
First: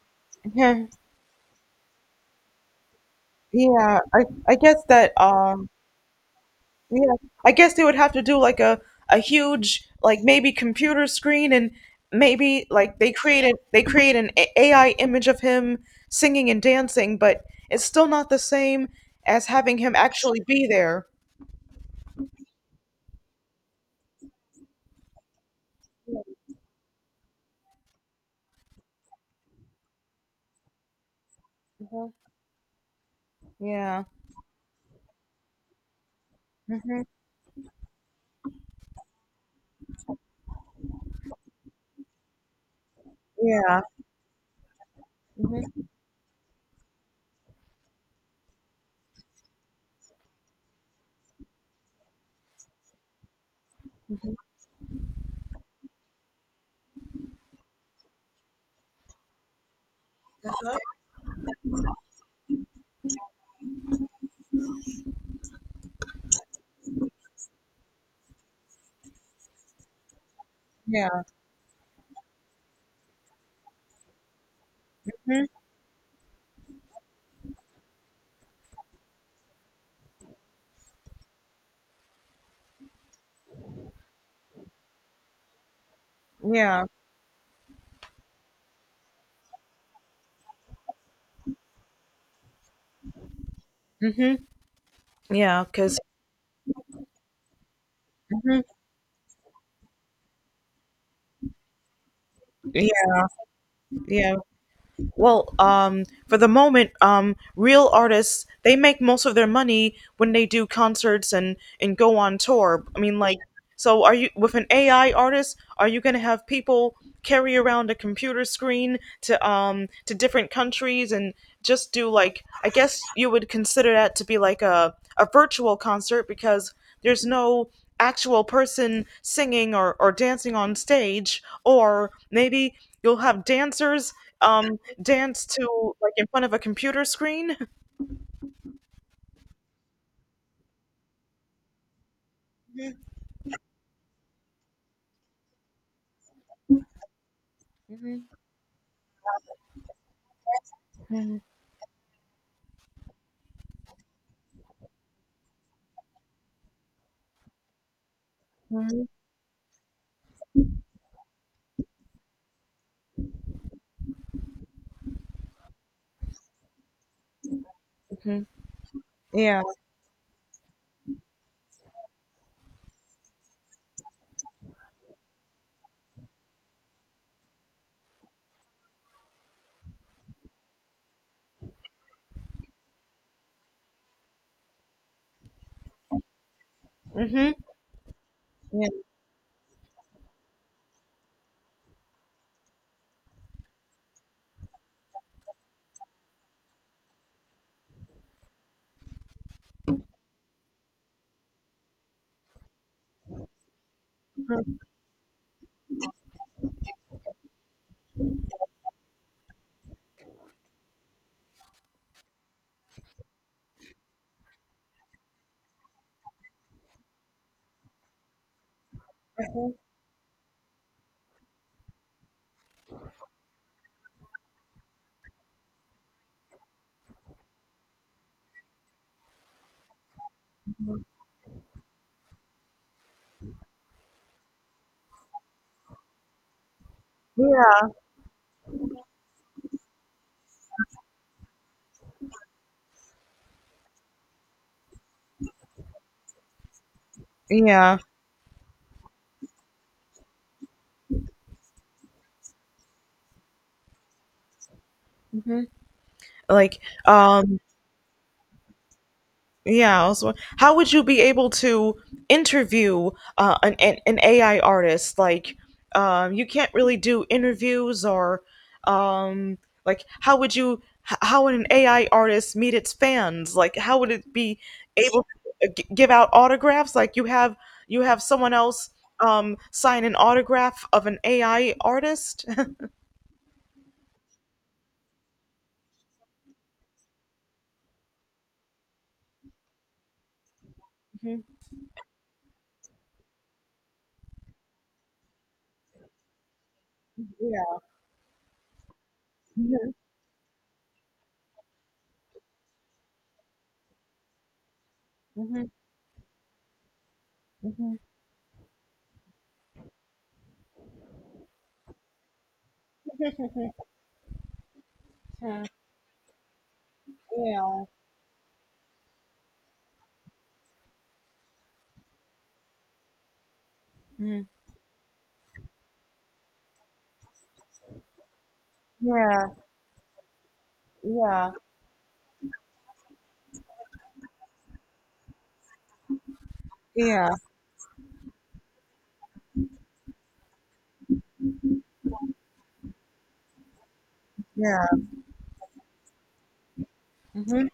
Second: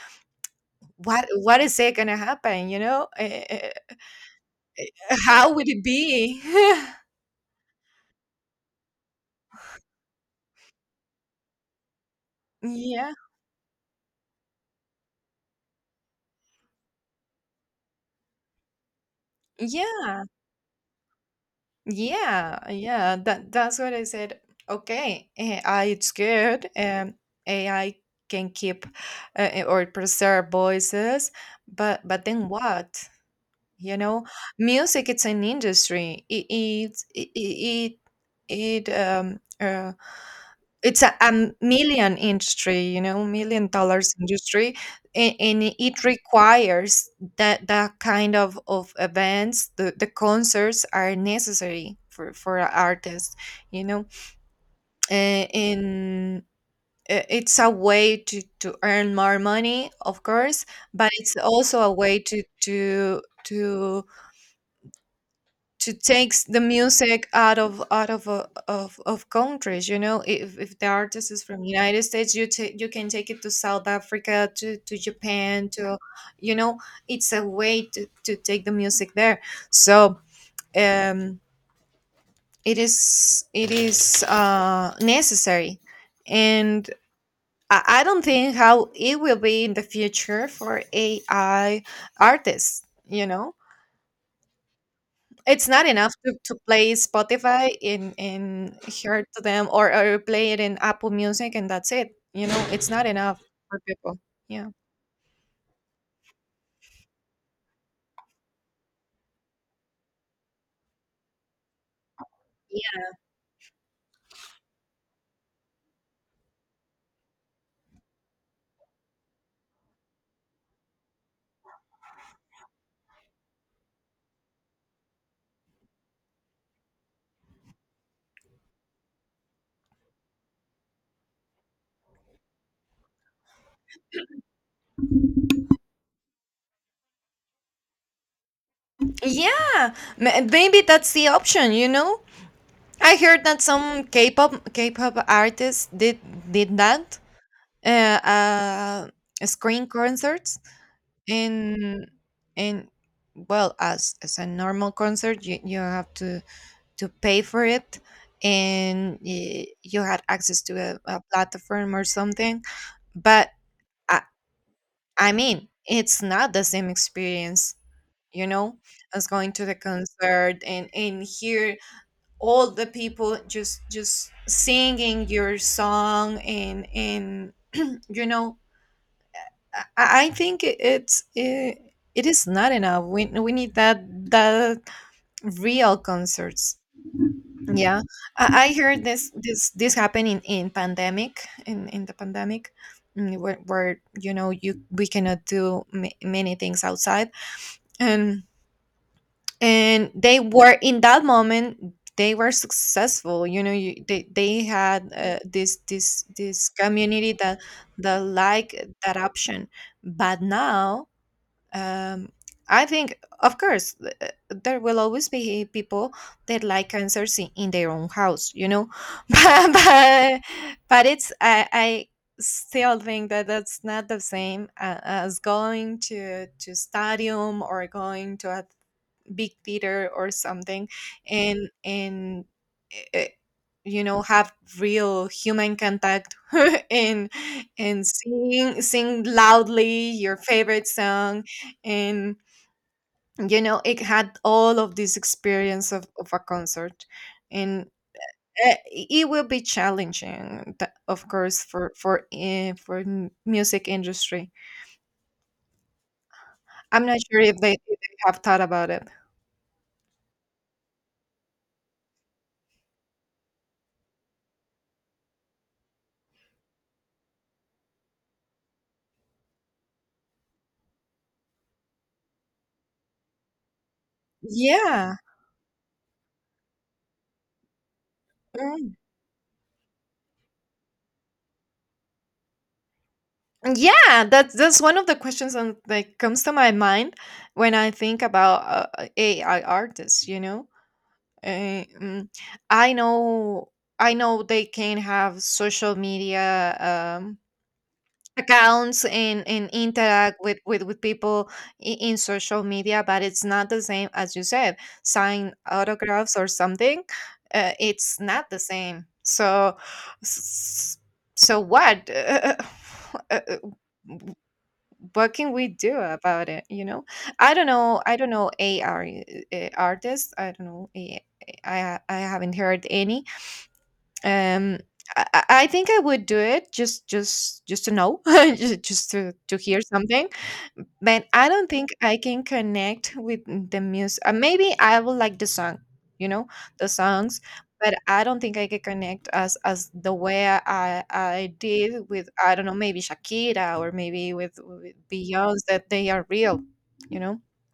Speaker 2: what is it gonna happen, you know?
Speaker 1: Yeah. I guess that,
Speaker 2: How would it be?
Speaker 1: yeah, I guess they would have to do like a huge, like, maybe computer screen, and maybe, like,
Speaker 2: yeah
Speaker 1: they create an AI image of him singing and dancing, but it's still not the same as having him
Speaker 2: yeah
Speaker 1: actually be there.
Speaker 2: Yeah, yeah, that's what I said. Okay, AI it's good. AI can keep or preserve voices,
Speaker 1: Hmm.
Speaker 2: but then what? You
Speaker 1: Yeah.
Speaker 2: know, music it's an industry. It it
Speaker 1: Hmm.
Speaker 2: it it, it um, uh, it's a million industry, you know, million
Speaker 1: Yeah.
Speaker 2: dollars industry. And
Speaker 1: Hmm.
Speaker 2: it requires that that kind of events, the concerts are necessary for a artist, you know
Speaker 1: Hmm.
Speaker 2: uh, And It's a way to earn more money, of course, but it's also a way to takes the music out of of countries. You know, if the
Speaker 1: Yeah.
Speaker 2: artist is from united states, you ta you can take it to south africa, to
Speaker 1: Hmm.
Speaker 2: japan, to, you know, it's a way to take the music there. So um it is, it is necessary,
Speaker 1: Yeah.
Speaker 2: and I don't think how it will be in the future for AI artists, you know?
Speaker 1: Hmm. Yeah.
Speaker 2: It's not
Speaker 1: Because. Yeah.
Speaker 2: enough to play Spotify
Speaker 1: 'cause-
Speaker 2: in hear to them, or play it in Apple Music, and that's it. You know,
Speaker 1: Mhm.
Speaker 2: it's not
Speaker 1: Yeah.
Speaker 2: enough for people.
Speaker 1: Yeah.
Speaker 2: Yeah.
Speaker 1: Well, for the moment, real artists, they make most of their money when they do concerts and go on tour. I mean, like, so are you with an AI artist? Are you going to have people carry around a computer screen to, to different countries, and just do, like, I guess you would consider that to be like a virtual concert, because there's no actual person singing or dancing on stage, or maybe you'll have dancers dance to, like, in front of a computer screen.
Speaker 2: Yeah, maybe that's the option, you know? I heard that some K-pop artists did that, screen concerts in in, well, as a normal concert you, you have to pay for it,
Speaker 1: Mm-hmm.
Speaker 2: and you had access to a platform or something. But I, I mean, it's not the same experience, you know, as going
Speaker 1: Yeah.
Speaker 2: to the concert and hear all the people just singing your song, and and you know I think it's it, it is not enough. We need that that real concerts.
Speaker 1: Mm-hmm.
Speaker 2: Yeah, I
Speaker 1: Yeah.
Speaker 2: heard this this this happen in pandemic, in the pandemic, where, you know, you we cannot do many things outside, and and they were, in that moment, they were successful. You know, they had, this this this community that that like that option, but now, um, I think, of course, there will always be people that like concerts in their own house, you know, but but, but it's, I still think that that's not the same as going to stadium, or going to a big theater or something, and eh, you know, have real human contact and
Speaker 1: Yeah,
Speaker 2: and sing sing loudly your favorite song, and, you know, it had all of this experience of a concert. And
Speaker 1: yeah.
Speaker 2: it will be challenging, of course, for music industry.
Speaker 1: Hmm. like
Speaker 2: I'm not sure
Speaker 1: um
Speaker 2: if they have thought about it.
Speaker 1: Yeah, how would you be able to interview, an AI artist? Like, you can't really do interviews, or, um, like, how would you? How would an AI artist meet its fans? Like, how would it be
Speaker 2: yeah
Speaker 1: able to, give out autographs? Like, you have someone else,
Speaker 2: Mm.
Speaker 1: sign an autograph of an AI artist.
Speaker 2: Yeah, that's one of the questions on, like, comes to my mind when I think about AI artists. You know,
Speaker 1: Mhm.
Speaker 2: Uh, mm, I know, I know they can have social media,
Speaker 1: Yeah.
Speaker 2: accounts and
Speaker 1: Mhm.
Speaker 2: interact with people in social media, but it's not the same, as you said, sign
Speaker 1: Mhm.
Speaker 2: autographs or something.
Speaker 1: Mhm.
Speaker 2: It's not the same. So, s- so what? Uh, what can
Speaker 1: Yeah.
Speaker 2: we do about it, you know? i don't
Speaker 1: Yeah.
Speaker 2: know i don't know Ar Artists, I don't know. I haven't heard any.
Speaker 1: Mhm.
Speaker 2: um I, I think I would do it just to know just
Speaker 1: Yeah.
Speaker 2: to hear something, but I
Speaker 1: Yeah.
Speaker 2: don't think I can connect with the music. Maybe I will like the song, you know, the
Speaker 1: Yeah.
Speaker 2: songs, but I don't think I can connect as the way I did with, I don't know, maybe Shakira, or maybe
Speaker 1: Yeah.
Speaker 2: with Beyonce, that they are real, you know.
Speaker 1: Mhm.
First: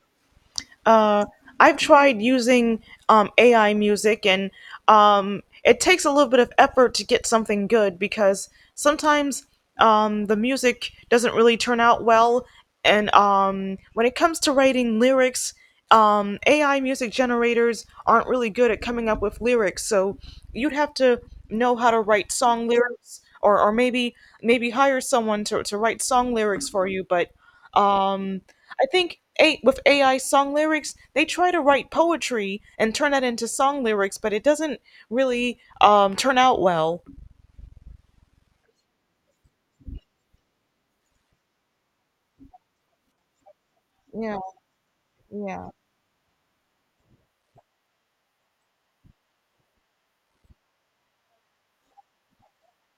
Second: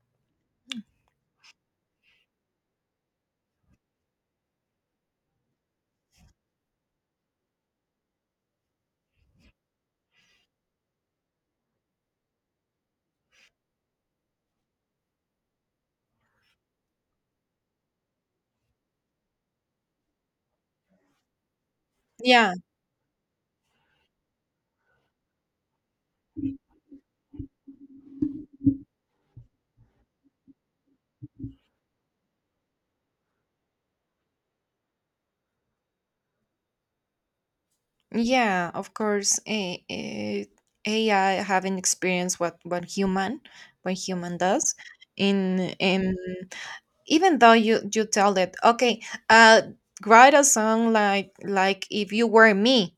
Speaker 1: Uh, I've tried using, AI music, and, it takes a little bit of effort to get something good because sometimes, the music doesn't really turn out well. And, when it comes to writing lyrics, AI music generators aren't really good at coming up with lyrics, so you'd have to know how to write
Speaker 2: yeah
Speaker 1: song lyrics, or maybe hire someone to write song lyrics for you. But, um, I think, a with AI song lyrics, they try to write poetry and turn that into song lyrics, but it doesn't really, turn out well.
Speaker 2: Yeah, of course. AI having experienced what human
Speaker 1: Yeah,
Speaker 2: does in
Speaker 1: yeah,
Speaker 2: in even though you tell it, okay, uh write a song like if you were me,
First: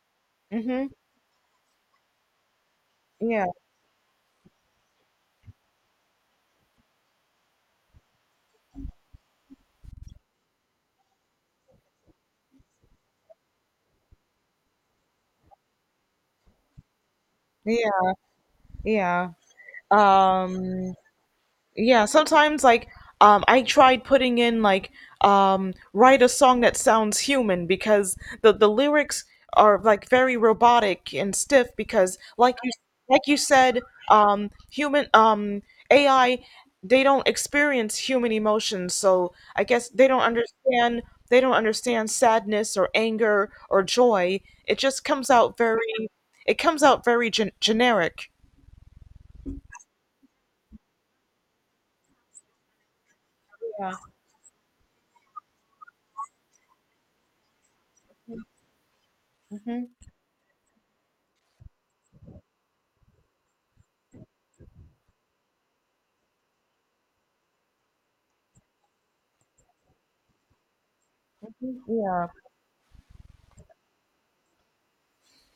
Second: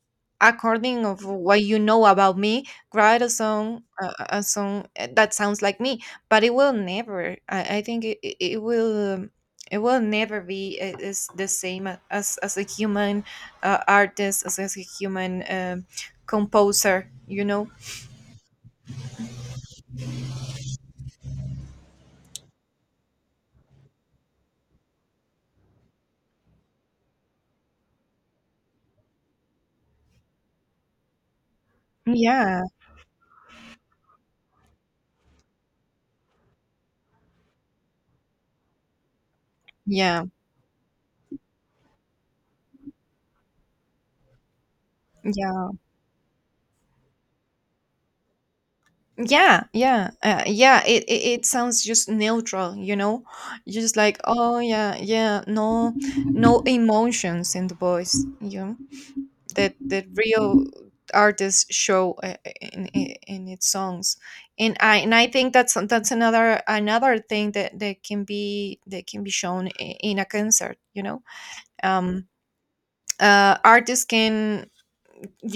Speaker 1: mm-hmm,
Speaker 2: according of what you know about me, write a
Speaker 1: yeah,
Speaker 2: song, a song that sounds like me. But it will never, I think it, it it will, it will never be, is the same as a human, artist, as a human, composer, you know.
Speaker 1: yeah, yeah. Um, Yeah, sometimes, like, I tried putting in, like, write a song that sounds human, because the lyrics are, like, very robotic and stiff, because, like,
Speaker 2: yeah
Speaker 1: you like you said, human, AI, they don't experience human emotions, so I guess
Speaker 2: yeah
Speaker 1: they don't understand sadness or anger or joy. It just comes out
Speaker 2: yeah
Speaker 1: very— generic.
Speaker 2: Yeah, yeah, yeah. It sounds just neutral, you know. You're
Speaker 1: Yeah.
Speaker 2: just like, oh yeah, yeah. No, no emotions in the voice. You know, that
Speaker 1: Hmm.
Speaker 2: that real artists show in its songs. And I, and I think that's another another thing that that can be, that can be shown in a concert. You know,
Speaker 1: Yeah.
Speaker 2: um, artists can.